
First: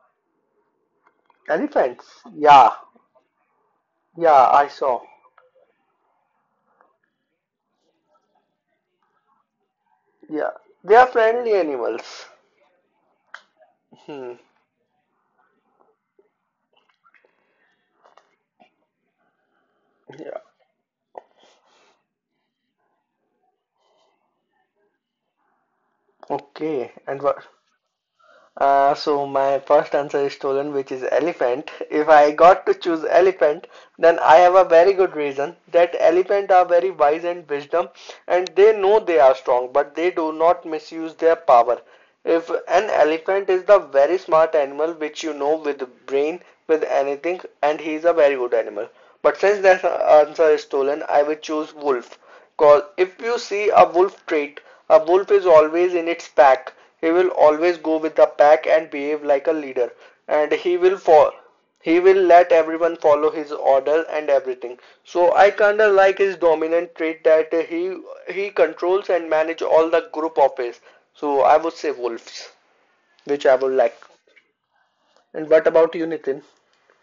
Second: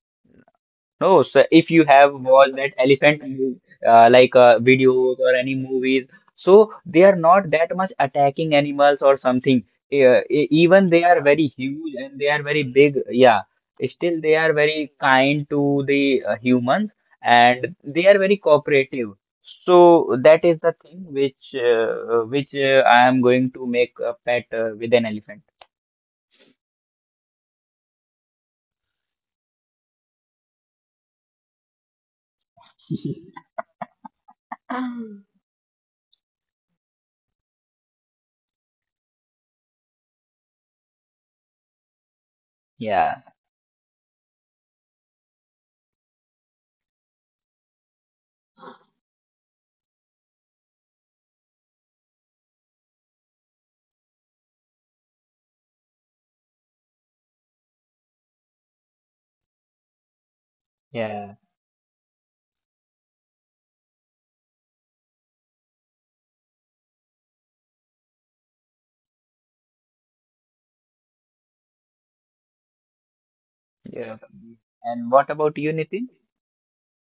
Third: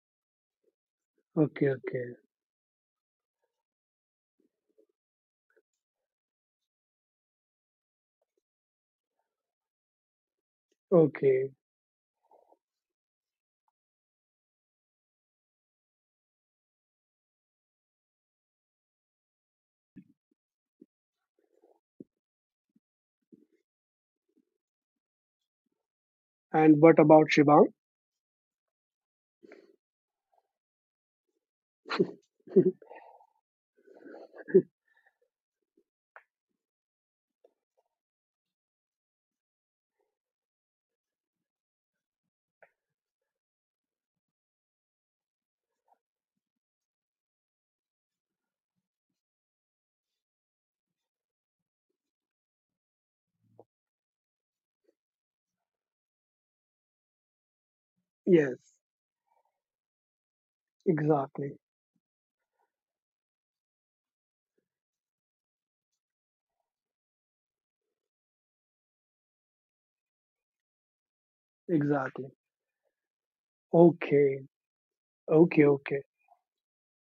S2: No, so
S3: Okay,
S2: if you
S3: okay.
S2: have
S1: Elephants.
S2: watched that
S1: Yeah.
S2: elephant move,
S1: Yeah, I saw.
S2: videos or any movies, so they are not that much attacking animals or something.
S1: Yeah.
S2: Even
S1: They
S2: they
S1: are
S2: are very
S3: Okay.
S1: friendly
S2: huge and
S1: animals.
S2: they are very big. Yeah, still
S1: Hmm.
S2: they are very kind to the humans, and they are very cooperative. So
S1: Yeah.
S2: that is the thing which I am going to make a pet with an elephant.
S3: And
S1: Okay.
S3: what
S1: And
S3: about
S1: what
S3: Shivang?
S1: So my first answer is stolen, which is elephant. If I got to choose
S2: (laughs)
S1: elephant, then I have a very
S2: Ah.
S1: good reason that elephant are very wise and wisdom, and they know they are strong, but they do not misuse their power. If an
S2: Yeah,
S1: elephant is the very smart animal, which you know, with brain, with anything, and he is a very good animal. But since that answer is stolen, I will choose wolf. Cause if you see a wolf trait, a wolf is always in its pack. He will always go with the
S3: Yes,
S1: pack and behave like a leader. And he will
S2: yeah,
S1: follow.
S3: exactly.
S1: He will let everyone follow his order and everything. So I kinda like his dominant trait, that he controls and manage all the group of his. So I would say
S3: Exactly.
S1: wolves, which I would like.
S2: yeah.
S3: Okay.
S2: And what
S1: And
S2: about
S3: Okay,
S1: what
S2: you,
S1: about
S3: okay.
S2: Nitin?
S1: you, Nitin?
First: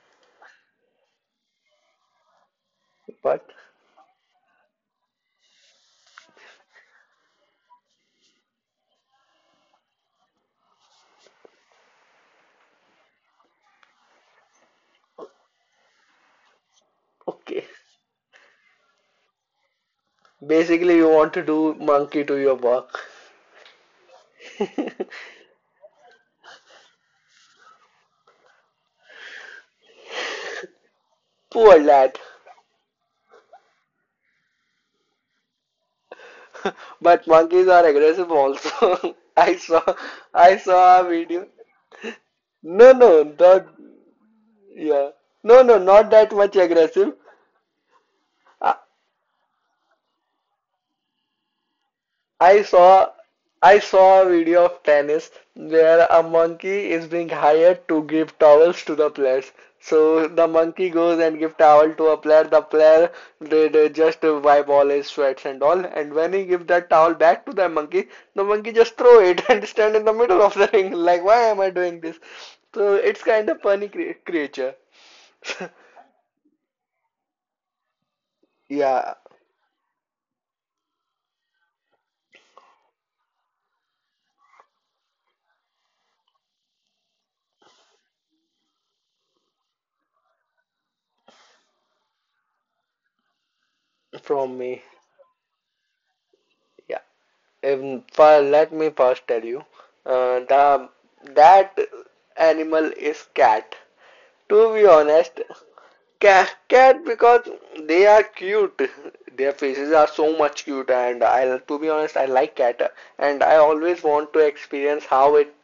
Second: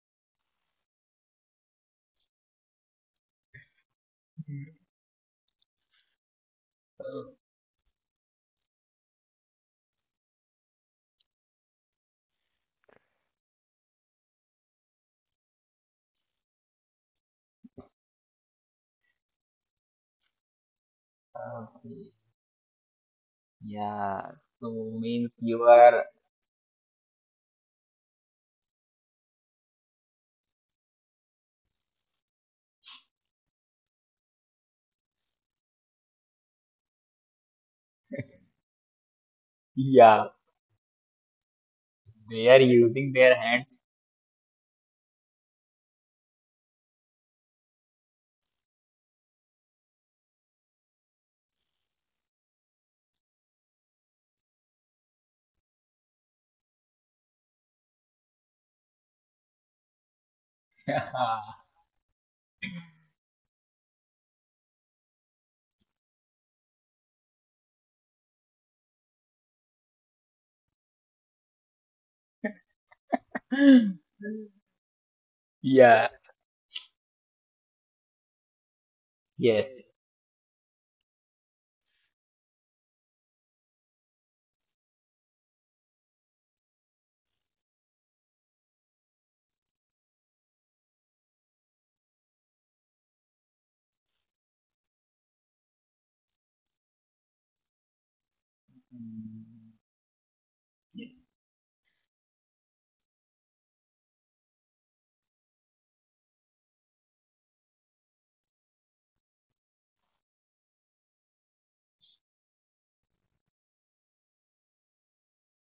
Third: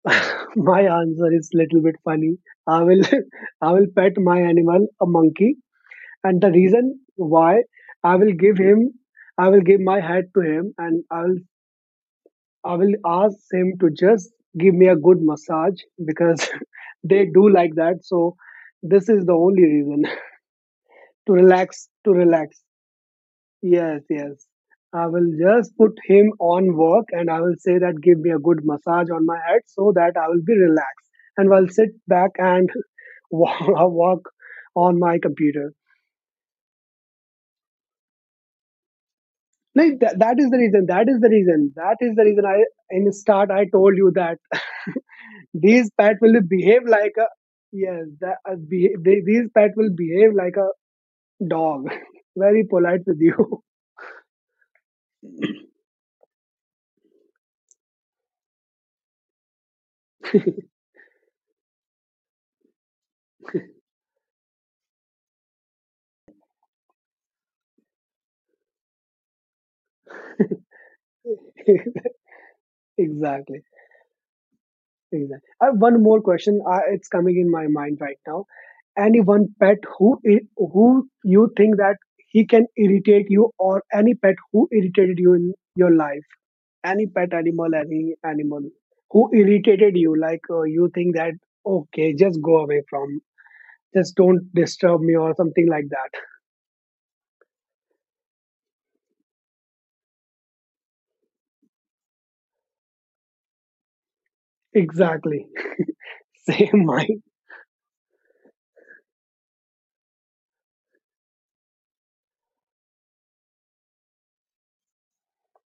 S3: (laughs) My answer is little bit funny. I will
S1: What?
S3: (laughs) I will pet my animal, a monkey, and the reason
S2: Okay.
S3: why I will give him I will give my hat to him, and I will ask him to just give me a good massage, because (laughs) they do
S1: Okay.
S3: like that. So this is the only reason.
S1: Basically, you
S3: (laughs)
S1: want
S3: To
S1: to do
S3: relax, to
S1: monkey to your
S3: relax.
S1: work.
S3: Yes,
S2: Yeah.
S3: yes.
S2: So
S3: I
S1: (laughs)
S2: means
S3: will
S2: you
S3: just put
S2: are
S3: him on work, and I will say that give me a good massage on my head, so that I will be relaxed and I'll
S1: Poor
S3: sit
S1: lad.
S3: back and (laughs) work on my computer.
S1: (laughs) But monkeys are aggressive also. (laughs)
S3: Like that,
S2: yeah,
S3: that is
S1: I
S3: the reason.
S1: saw a
S3: That is the
S1: video.
S3: reason. That is the reason
S2: they are
S3: I
S1: No,
S3: in
S2: using
S1: no,
S2: their
S3: start I
S2: hands.
S1: not
S3: told you that.
S1: yeah.
S3: (laughs)
S1: No, no,
S3: These
S1: not
S3: pet
S1: that
S3: will
S1: much
S3: behave like
S1: aggressive.
S3: a yes. That,
S1: I,
S3: these pet will behave like a dog. (laughs)
S1: I
S3: Very polite
S1: saw
S3: with you.
S1: I saw a video of tennis where a monkey is being hired to give towels to the players. So the monkey goes and give
S2: (laughs)
S1: towel to a player. They just wipe all his sweats and all. And when he give that towel back to the monkey just throw it (laughs) and stand in the middle of the ring. Like, why am I doing
S3: (laughs)
S1: this? So it's kind of
S3: Exactly.
S1: funny creature.
S3: Exactly. I
S1: (laughs)
S3: have one
S2: Yeah,
S3: more question. It's coming in my mind right now.
S1: Yeah,
S3: Any one
S2: yes.
S3: pet who who you think that he can irritate you, or any pet who irritated you in your life? Any pet animal, any animal who irritated you, like you think that okay, just go away from, just don't
S1: from me.
S3: disturb me, or something like that. (laughs)
S1: Yeah. If, for, let me first tell
S2: Mm.
S1: you, the that animal is cat. To be honest,
S3: Exactly. (laughs)
S1: cat,
S3: Same
S1: cat
S3: mind.
S1: because they are cute. Their faces are so much cute, and I, to be honest, I like cat, and I always want to experience how it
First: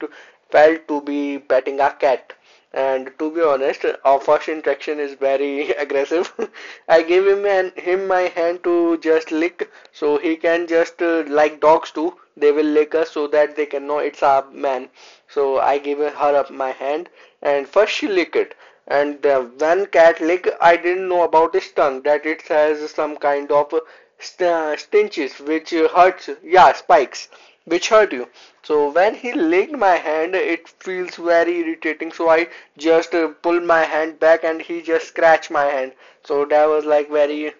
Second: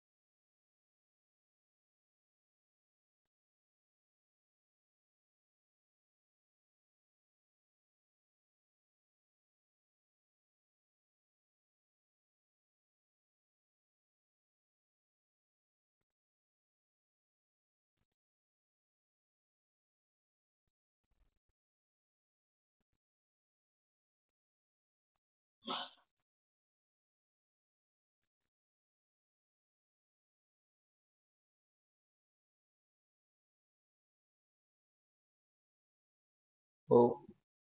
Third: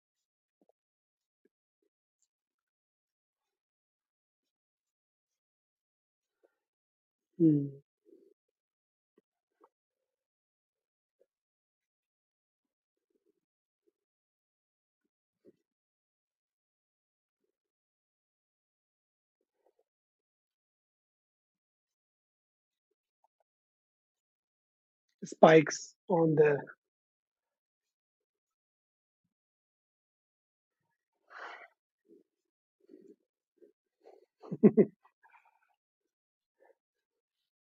S1: felt to be petting a cat. And to be honest, our first interaction is very aggressive. (laughs) I gave him
S3: Hmm.
S1: an, him my hand to just lick, so he can just like dogs do. They will lick us so that they can know it's our man. So I gave her up my hand, and first she licked it. And the one cat lick, I didn't know about its tongue that it has some kind of stinches which
S3: Spikes
S1: hurts.
S3: on the.
S1: Yeah, spikes which hurt you. So when he licked my hand, it feels very irritating. So I just pull my hand back and he just scratched my hand. So that was like
S2: So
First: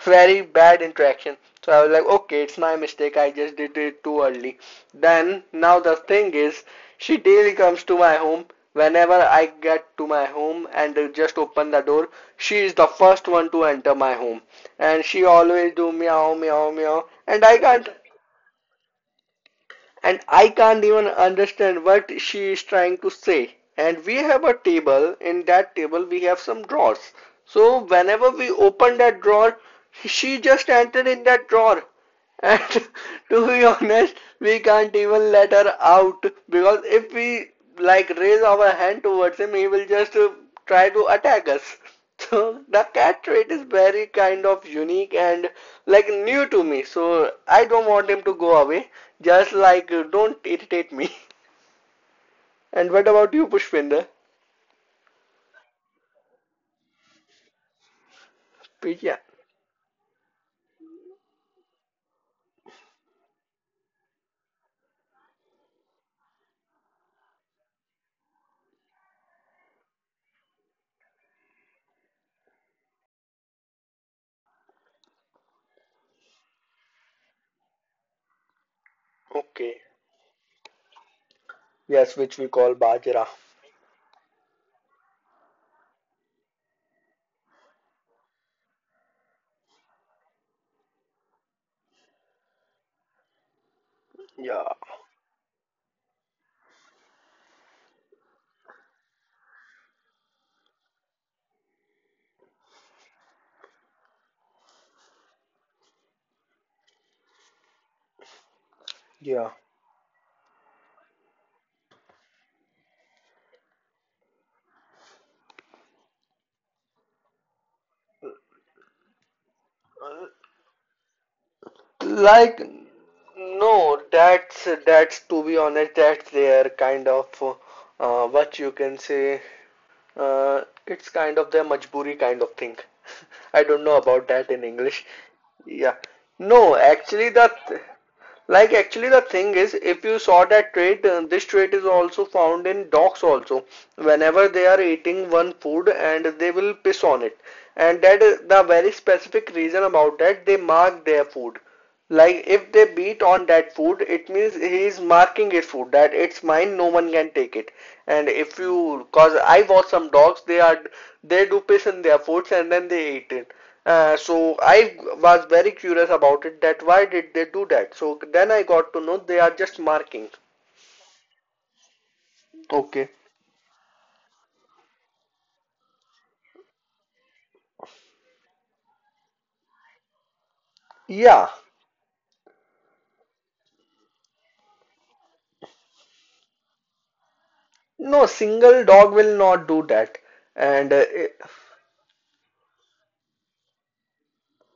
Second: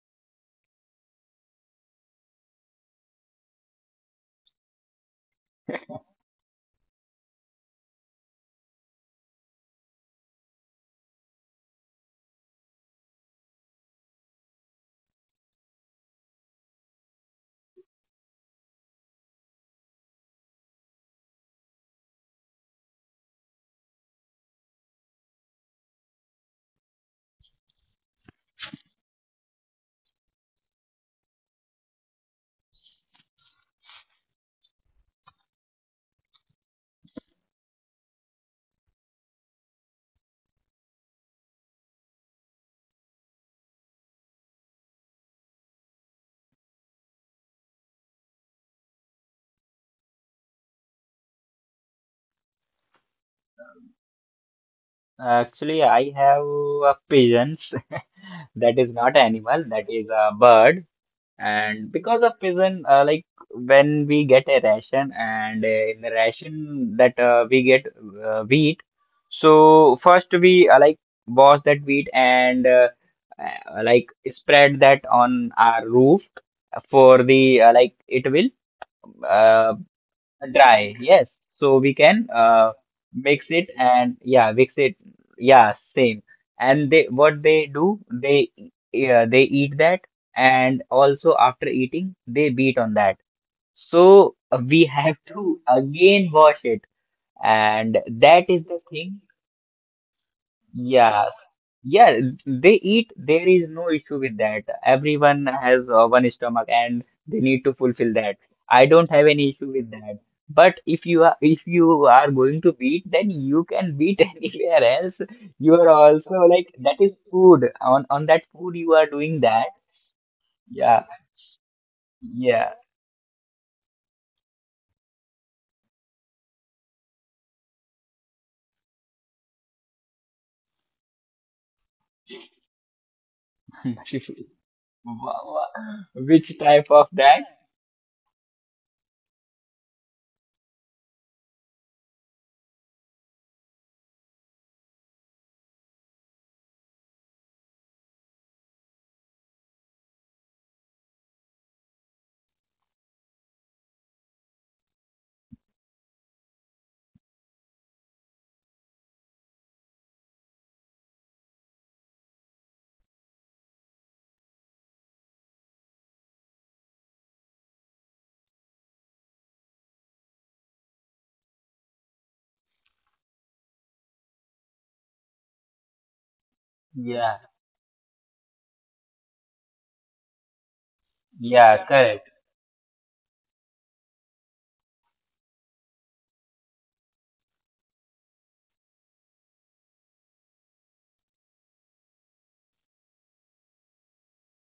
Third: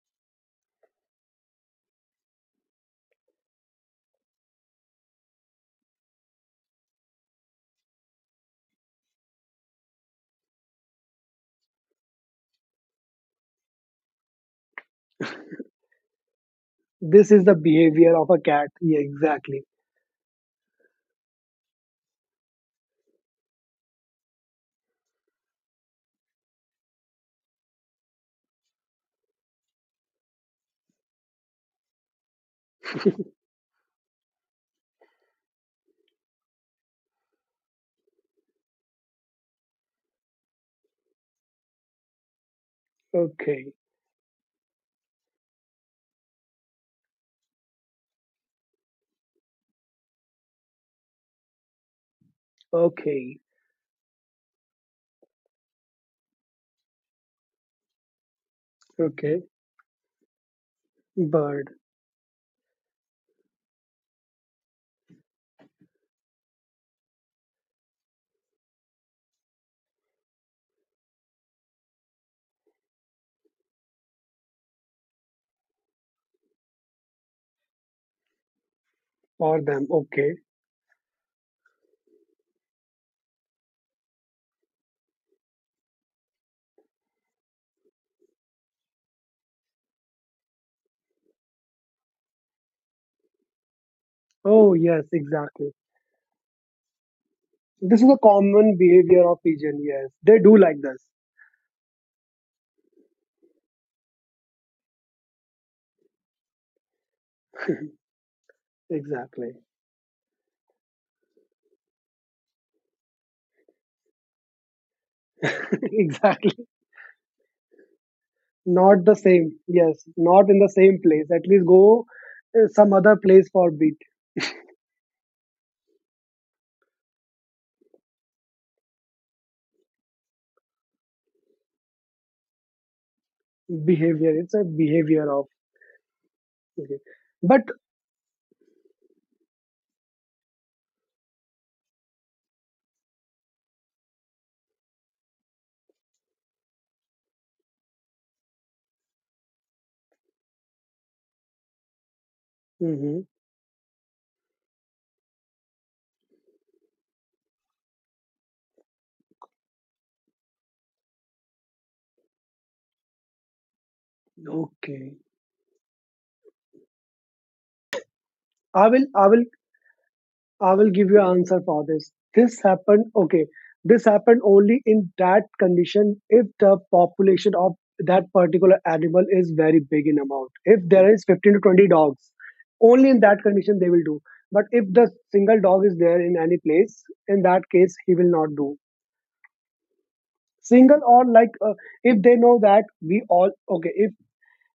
S1: very bad interaction. So I was like, okay, it's my mistake. I just did it too early. Then now the thing is, she daily comes to my home. Whenever I get to my home and just open the door, she is the first one to enter my home, and she always do meow meow meow,
S3: This
S1: and
S3: is the
S1: I can't
S3: behavior of a cat. Yeah, exactly.
S1: and I can't even understand what she is trying to say. And we have a table. In that table, we have some drawers. So whenever we open that drawer, she just entered in that drawer and (laughs) to be honest, we can't even let her out because if we like raise our hand towards him, he will just try to attack us. (laughs) So the cat trait is
S3: Okay.
S1: very kind of unique and like new to me. So I don't want him to go away. Just like don't irritate me. (laughs) And what about
S3: Okay.
S1: you, Pushpinder?
S2: actually I have a pigeons. (laughs) That is not
S1: Picha.
S3: Okay.
S2: animal, that is a bird.
S3: Bird
S2: And because of prison, like when we get a ration, and in the ration that we get wheat, so first we like wash that wheat, and like spread that on our roof for the like it will
S3: or
S2: uh,
S1: Okay.
S3: them, okay.
S2: dry, yes, so we
S1: Yes,
S2: can
S1: which we call Bajra.
S2: mix it, and yeah, mix it, yeah, same. And they what they do, yeah, they eat that, and also after eating they beat on that, so
S1: Yeah.
S3: Oh,
S2: we
S3: yes,
S2: have to
S3: exactly.
S2: again wash it, and
S3: This is a
S2: that is
S3: common
S2: the thing.
S3: behavior of pigeon, yes. They do like this.
S2: Yes. Yeah, they eat. There is no issue with that. Everyone has one stomach and they need to fulfill that. I don't have any
S1: Yeah.
S3: Exactly.
S2: issue with that. But if you are going to beat, then you can beat (laughs) anywhere else. You
S3: (laughs)
S2: are also
S3: exactly.
S2: like that is food. On that food you
S3: Not
S2: are
S3: the
S2: doing
S3: same.
S2: that.
S3: Yes, not in the same
S2: Yeah.
S3: place. At least go
S1: Like,
S2: Yeah.
S3: some other place for beat
S1: no, that's to be honest, that's their kind of what you can say. Uh, it's kind of their majburi kind of thing. (laughs) I don't know
S2: (laughs)
S3: behavior.
S1: about that
S3: It's a
S1: in English.
S3: behavior
S2: Wha-
S3: of
S2: wha-
S1: Yeah.
S2: Which
S1: No,
S2: type
S3: okay.
S2: of
S1: actually
S2: that?
S3: But
S1: like actually the thing is if you saw that trait, this trait is also found in dogs also. Whenever they are eating one food and they will piss on it. And that is the very specific reason about that they mark their food. Like if they
S3: mhm,
S1: beat on that food, it means he is marking it food that it's mine, no one can take it. And if you, cause I watch some dogs, they are they do piss in their foods and then they eat it. So I
S3: okay.
S1: was very curious about it that why did they do that? So then I
S3: I
S1: got
S3: will
S1: to know
S3: I will
S1: they are just marking.
S3: I will give you answer for this. This happened,
S1: Okay.
S3: okay, this happened only in that condition if the
S2: Yeah.
S3: population of that particular animal is very big in amount. If there is 15
S1: Yeah.
S3: to
S2: Yeah,
S3: 20
S2: correct.
S3: dogs, only in that condition they will do. But if the single dog is there in any place, in that case, he
S1: No,
S3: will not do.
S1: single dog will not do that. And
S3: Single or like if they know that we all, okay, if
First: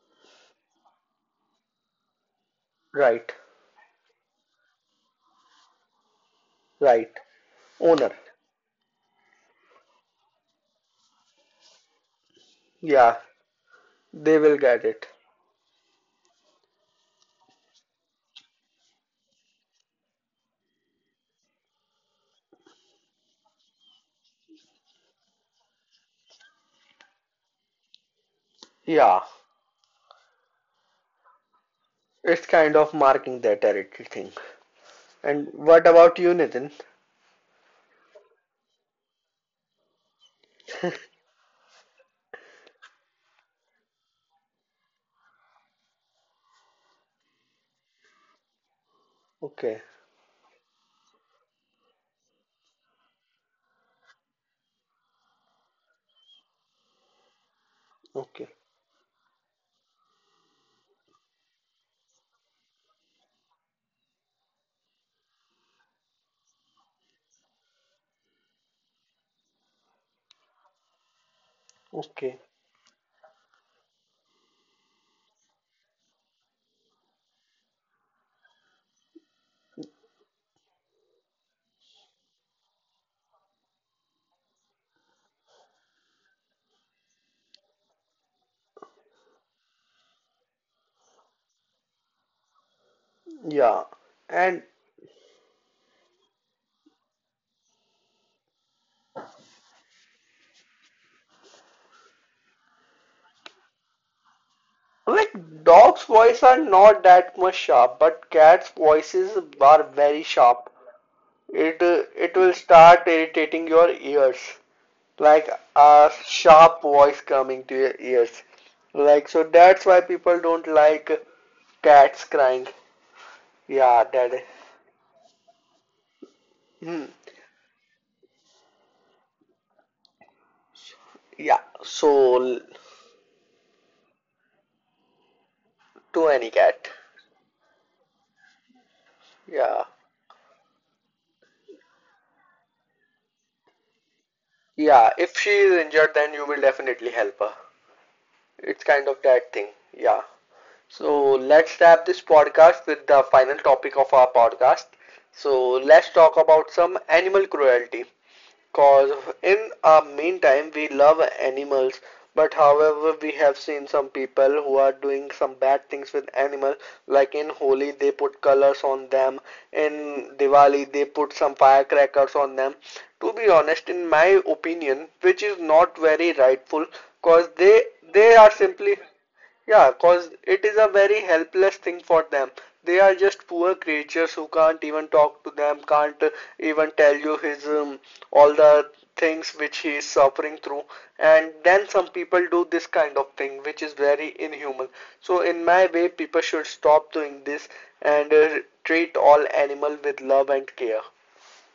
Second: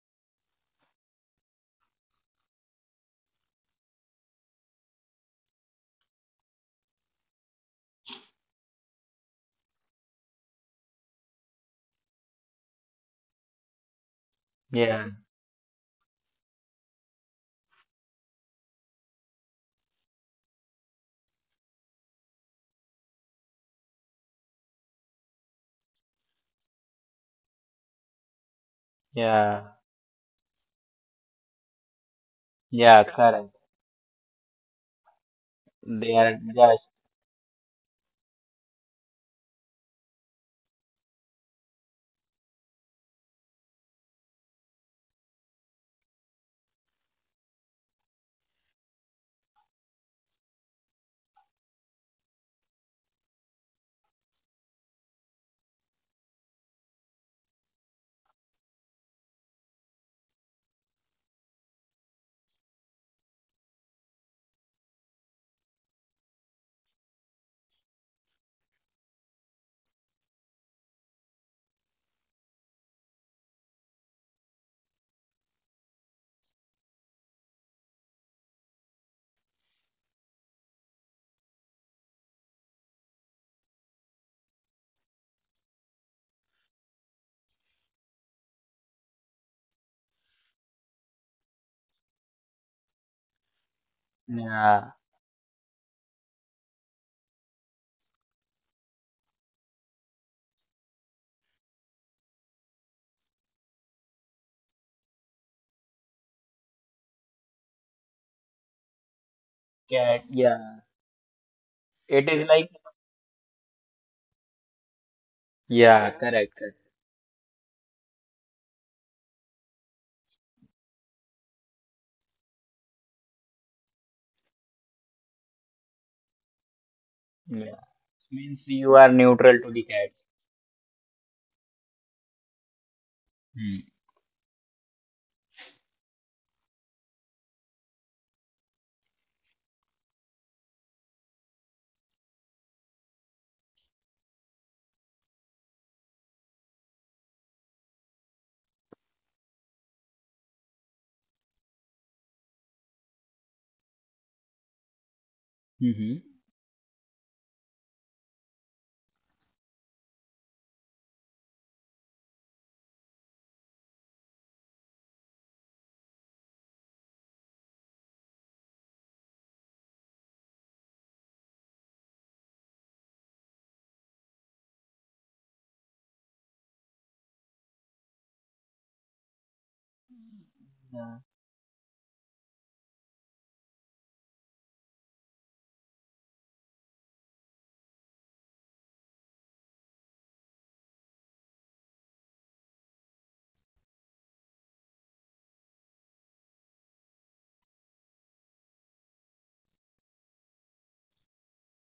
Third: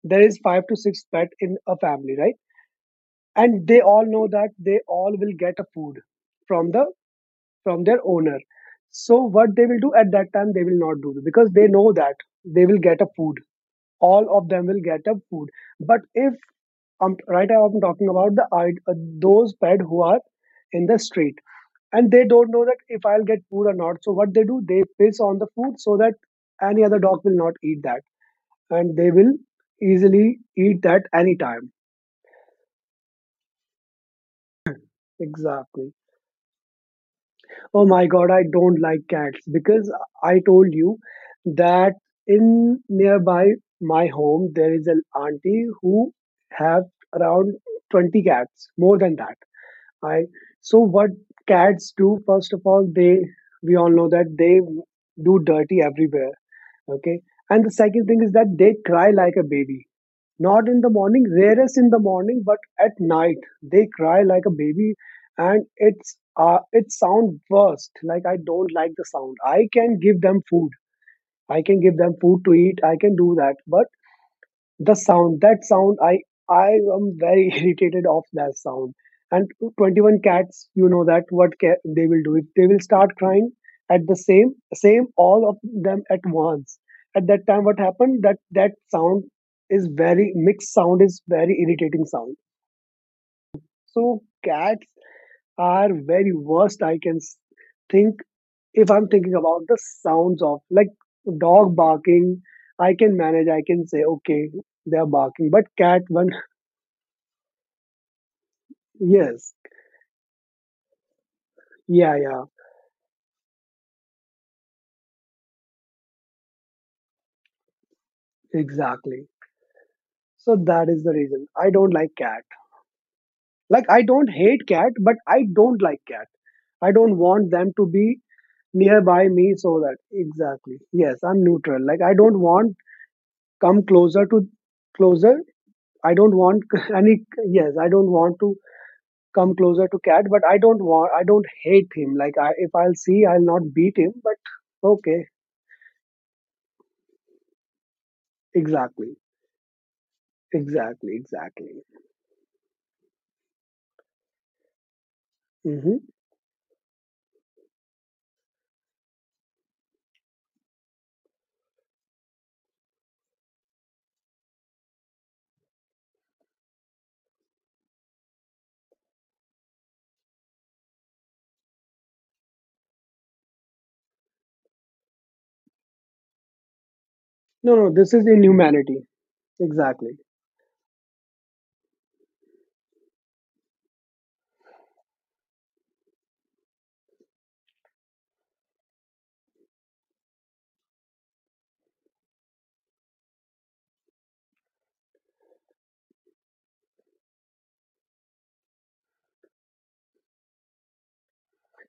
S3: there is five to six pet in a family, right?
S1: right,
S3: And they all know that they all will get a food from the
S1: right.
S3: from their
S1: Owner.
S3: owner, so what they will do at that time they will not do because they know that they will get a
S1: Yeah,
S3: food, all
S1: they
S3: of
S1: will
S3: them will
S1: get
S3: get
S1: it.
S2: Yeah.
S3: a food. But if right now I'm talking about those pet who are in the street, and they don't know that if I'll get food or not, so what they do they piss on the food so that any other dog will not eat that, and they
S1: Yeah.
S3: will
S2: Yeah.
S3: easily eat that anytime,
S1: It's kind of
S2: Yeah,
S1: marking their
S2: correct.
S1: territory thing. And what
S3: exactly.
S2: They
S1: about you,
S2: are
S1: Nitin?
S2: just
S3: Oh my god, I don't like cats because I told you that in nearby my home there is an auntie who have around 20 cats, more than that.
S1: Okay,
S3: I so what cats do, first of all, they, we all know that they do dirty everywhere, okay? And the second thing is
S1: okay,
S3: that they cry like a baby. Not in the morning, rarest in the morning, but at night they cry like a baby, and it's it sound worst. Like I don't like the sound. I can give them food. I can give them
S1: okay.
S3: food to eat. I can do that, but the sound, that sound, I am very (laughs) irritated of that sound. And 21 cats, you know that what ca- they will do if they will start crying at the same all of them at once, at that time what happened that that sound is very mixed, sound is very irritating sound.
S1: Yeah.
S3: So
S1: And
S3: cats
S2: yeah,
S3: are very worst, I can s- think, if I'm thinking about the sounds of like dog barking, I can manage, I can say okay they are
S1: like
S3: barking, but cat
S1: dogs'
S3: one.
S1: voices are not that much sharp, but cats' voices
S3: Yes.
S1: are
S2: cat.
S1: very sharp.
S2: Yeah,
S1: It
S3: Yeah,
S2: it
S1: it
S3: yeah,
S2: is
S1: will
S2: like
S1: start irritating your ears, like
S2: yeah,
S1: a
S2: correct, correct.
S1: sharp voice coming to your ears.
S3: exactly.
S1: Like so that's why people
S3: So
S1: don't
S3: that is the
S1: like
S3: reason. I don't like
S1: cats
S3: cat.
S1: crying.
S3: Like I
S1: Yeah,
S3: don't
S1: that.
S3: hate cat, but I don't like cat. I
S1: Hmm.
S3: don't want them
S2: Yeah,
S3: to be
S2: means you are
S3: nearby me
S2: neutral to
S3: so
S2: the
S3: that
S2: cats.
S3: exactly. Yes, I'm
S1: Yeah.
S3: neutral. Like I don't
S1: So
S3: want
S2: Hmm.
S3: come closer to closer. I
S1: to
S3: don't
S1: any
S3: want
S1: cat.
S3: (laughs) any yes, I don't want to come
S1: Yeah.
S3: closer to cat, but I don't want, I don't hate him. Like I, if I'll see I'll not beat him, but
S1: Yeah,
S3: okay,
S1: if she is injured, then you will definitely help her. It's kind
S3: exactly.
S1: of that thing. Yeah.
S3: Exactly,
S1: So
S3: exactly.
S1: let's wrap this podcast with the final topic of our podcast. So
S3: Hmm.
S1: let's
S2: Mm-hmm.
S1: talk about some animal cruelty. Cause in our meantime, we love animals, but however, we have seen some people who are doing some bad things with animals. Like in Holi, they put colors on them. In Diwali, they put some firecrackers on them. To be honest, in my opinion, which is not very rightful, cause
S3: No,
S1: they
S3: no, this is
S1: they are simply
S3: inhumanity.
S1: yeah,
S3: Exactly.
S1: cause it is a
S2: Yeah,
S1: very helpless thing for them. They are just poor creatures who can't even talk to them, can't even tell you his all the things which he is suffering through. And then some people do this kind of thing, which is very inhuman. So in my way, people should stop doing this and treat all animal with love and care.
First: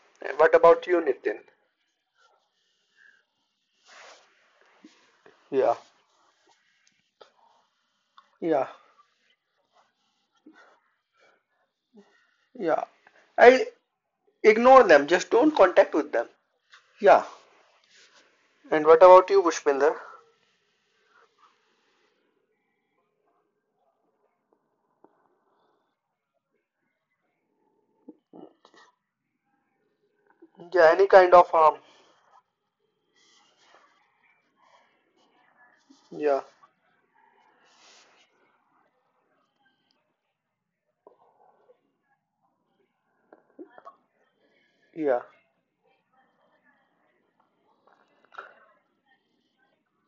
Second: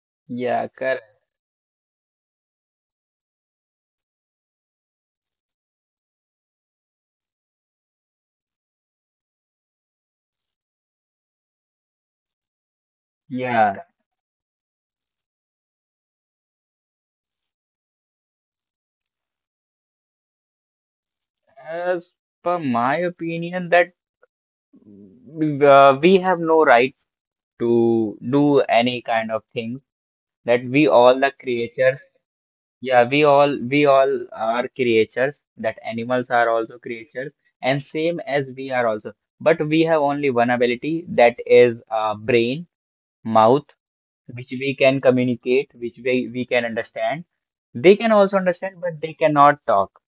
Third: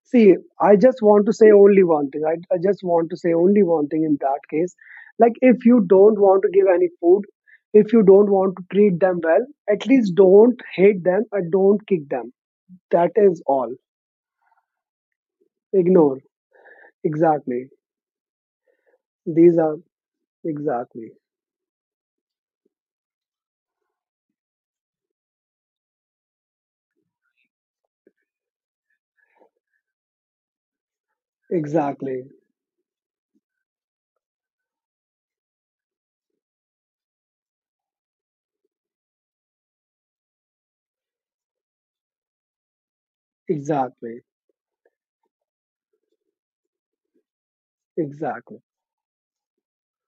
S3: See,
S1: What
S2: yeah,
S3: I
S1: about you,
S3: just
S2: correct.
S3: want to
S1: Nitin?
S3: say only one thing. I just want to say only one thing in that case. Like, if
S1: Yeah,
S3: you don't want to give any food, if you don't want to
S1: yeah,
S3: treat them well, at least don't hate them and don't kick them.
S1: yeah.
S3: That is
S1: I
S3: all.
S2: Yeah,
S1: ignore them. Just don't contact with
S3: Ignore.
S1: them. Yeah.
S3: Exactly.
S1: And what about you,
S3: These are
S1: Pushpinder?
S3: exactly,
S2: as per my opinion, that we have no right to do any kind of things. That we
S1: Yeah, any
S2: all the
S1: kind of harm.
S2: creatures
S3: exactly,
S2: yeah, we all are creatures, that animals
S1: Yeah,
S2: are also creatures, and same as we are also. But we have only one ability, that is brain, mouth,
S3: exactly,
S2: which we can
S1: yeah,
S2: communicate, which we can understand. They can also
S3: exactly,
S2: understand, but they cannot talk.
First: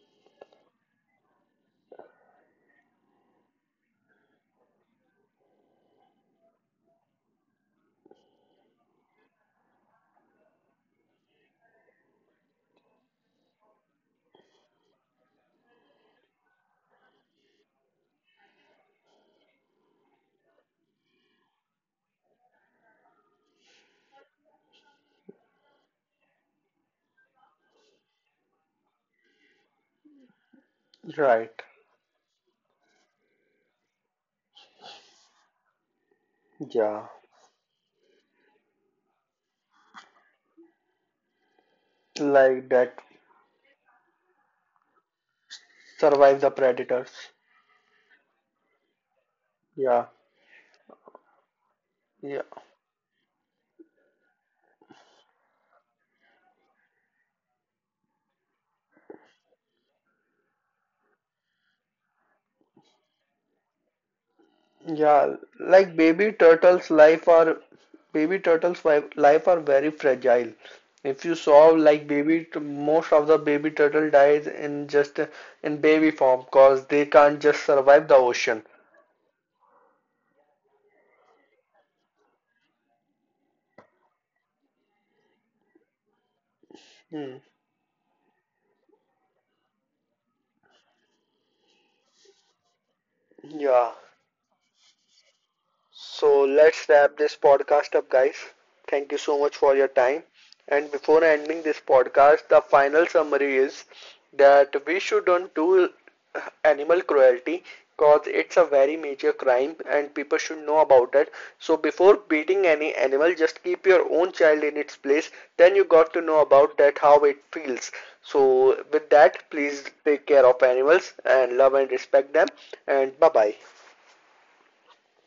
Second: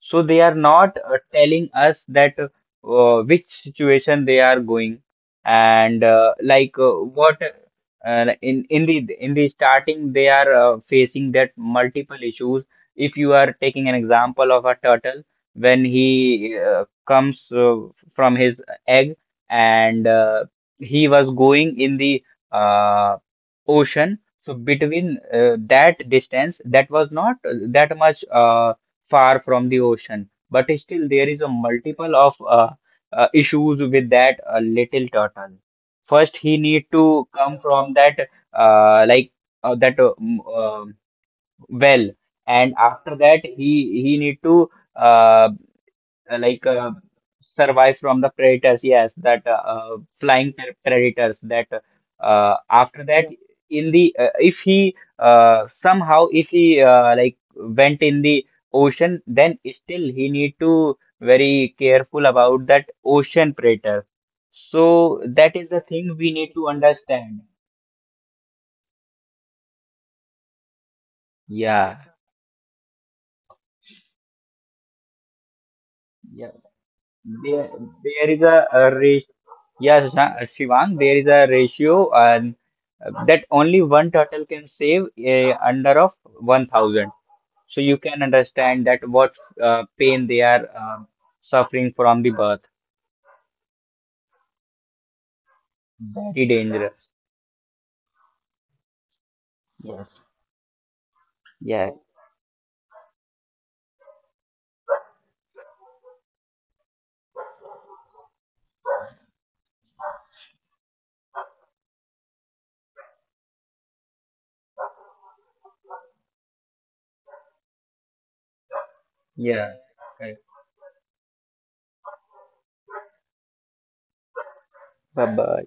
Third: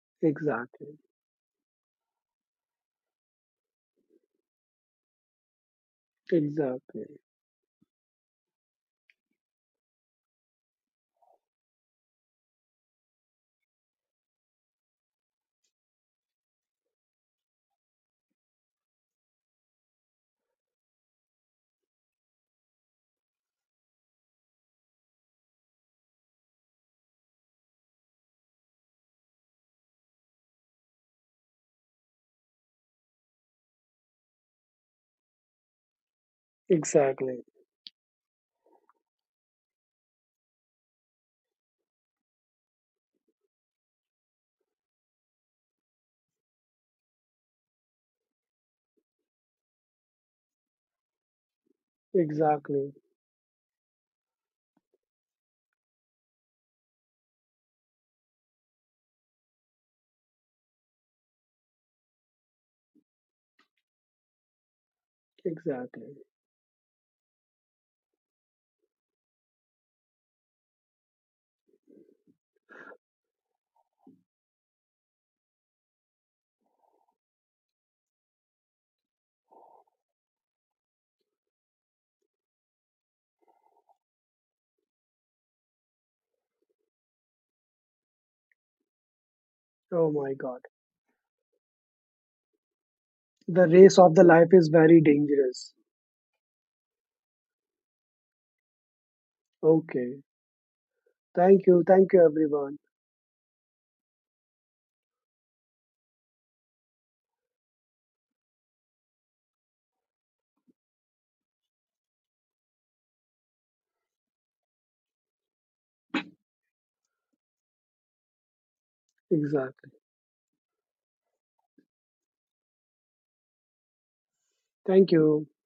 S2: So they are not
S3: exactly,
S2: telling us that which situation they are going, and
S3: exactly,
S2: what in the starting they are facing that multiple issues. If you are taking an example of a turtle, when he comes from his egg, and he was going in the uh, ocean. So between that distance, that was not that much far from the ocean, but still there is a
S1: right.
S2: multiple of issues with that little turtle. First he need
S1: Yeah,
S2: to
S3: exactly,
S2: come from that uh, like uh, that uh, m- um well,
S1: like
S2: and
S1: that
S2: after that he need to uh, uh,
S1: survive the
S2: like uh,
S1: predators.
S2: survive from the predators, yes, that
S1: Yeah,
S2: flying predators that
S1: yeah,
S2: uh,
S3: exactly,
S2: after that. Yeah. In the if he uh, somehow if he uh, like went in the ocean, then still he need to very careful about that ocean predators. So
S1: yeah.
S2: that is the
S1: Like
S2: thing
S3: exactly.
S2: we
S1: baby
S2: need to
S1: turtles' life
S2: understand.
S1: are life are very fragile. If you saw
S2: Yeah.
S1: like most of the baby turtle dies in just in baby form
S2: Yeah.
S1: because they can't just
S2: there
S1: survive the
S2: there is
S1: ocean.
S2: a yes, Shashank- Shivang, there is a ratio, and that only one turtle can save under of 1000.
S1: Hmm.
S2: So you can understand that what
S3: Oh
S2: pain
S3: my
S2: they
S3: God.
S2: are suffering from the birth.
S3: The race
S1: Yeah,
S3: of the life is very dangerous.
S2: Very
S1: so
S2: dangerous.
S1: let's wrap this podcast up, guys. Thank you so much for your
S2: Yes.
S3: Okay.
S1: time. And before
S3: Thank you.
S2: Yeah.
S1: ending this
S3: Thank you,
S1: podcast,
S3: everyone.
S1: the final summary is that we shouldn't do animal cruelty because it's a very major crime and people should know about it. So before beating any animal, just keep your own child in its place. Then you got to know about that how it feels. So with
S2: Yeah.
S1: that,
S3: Exactly.
S1: please take care of animals and love and respect them. And bye bye.
S3: Thank
S2: Bye
S3: you.
S2: bye.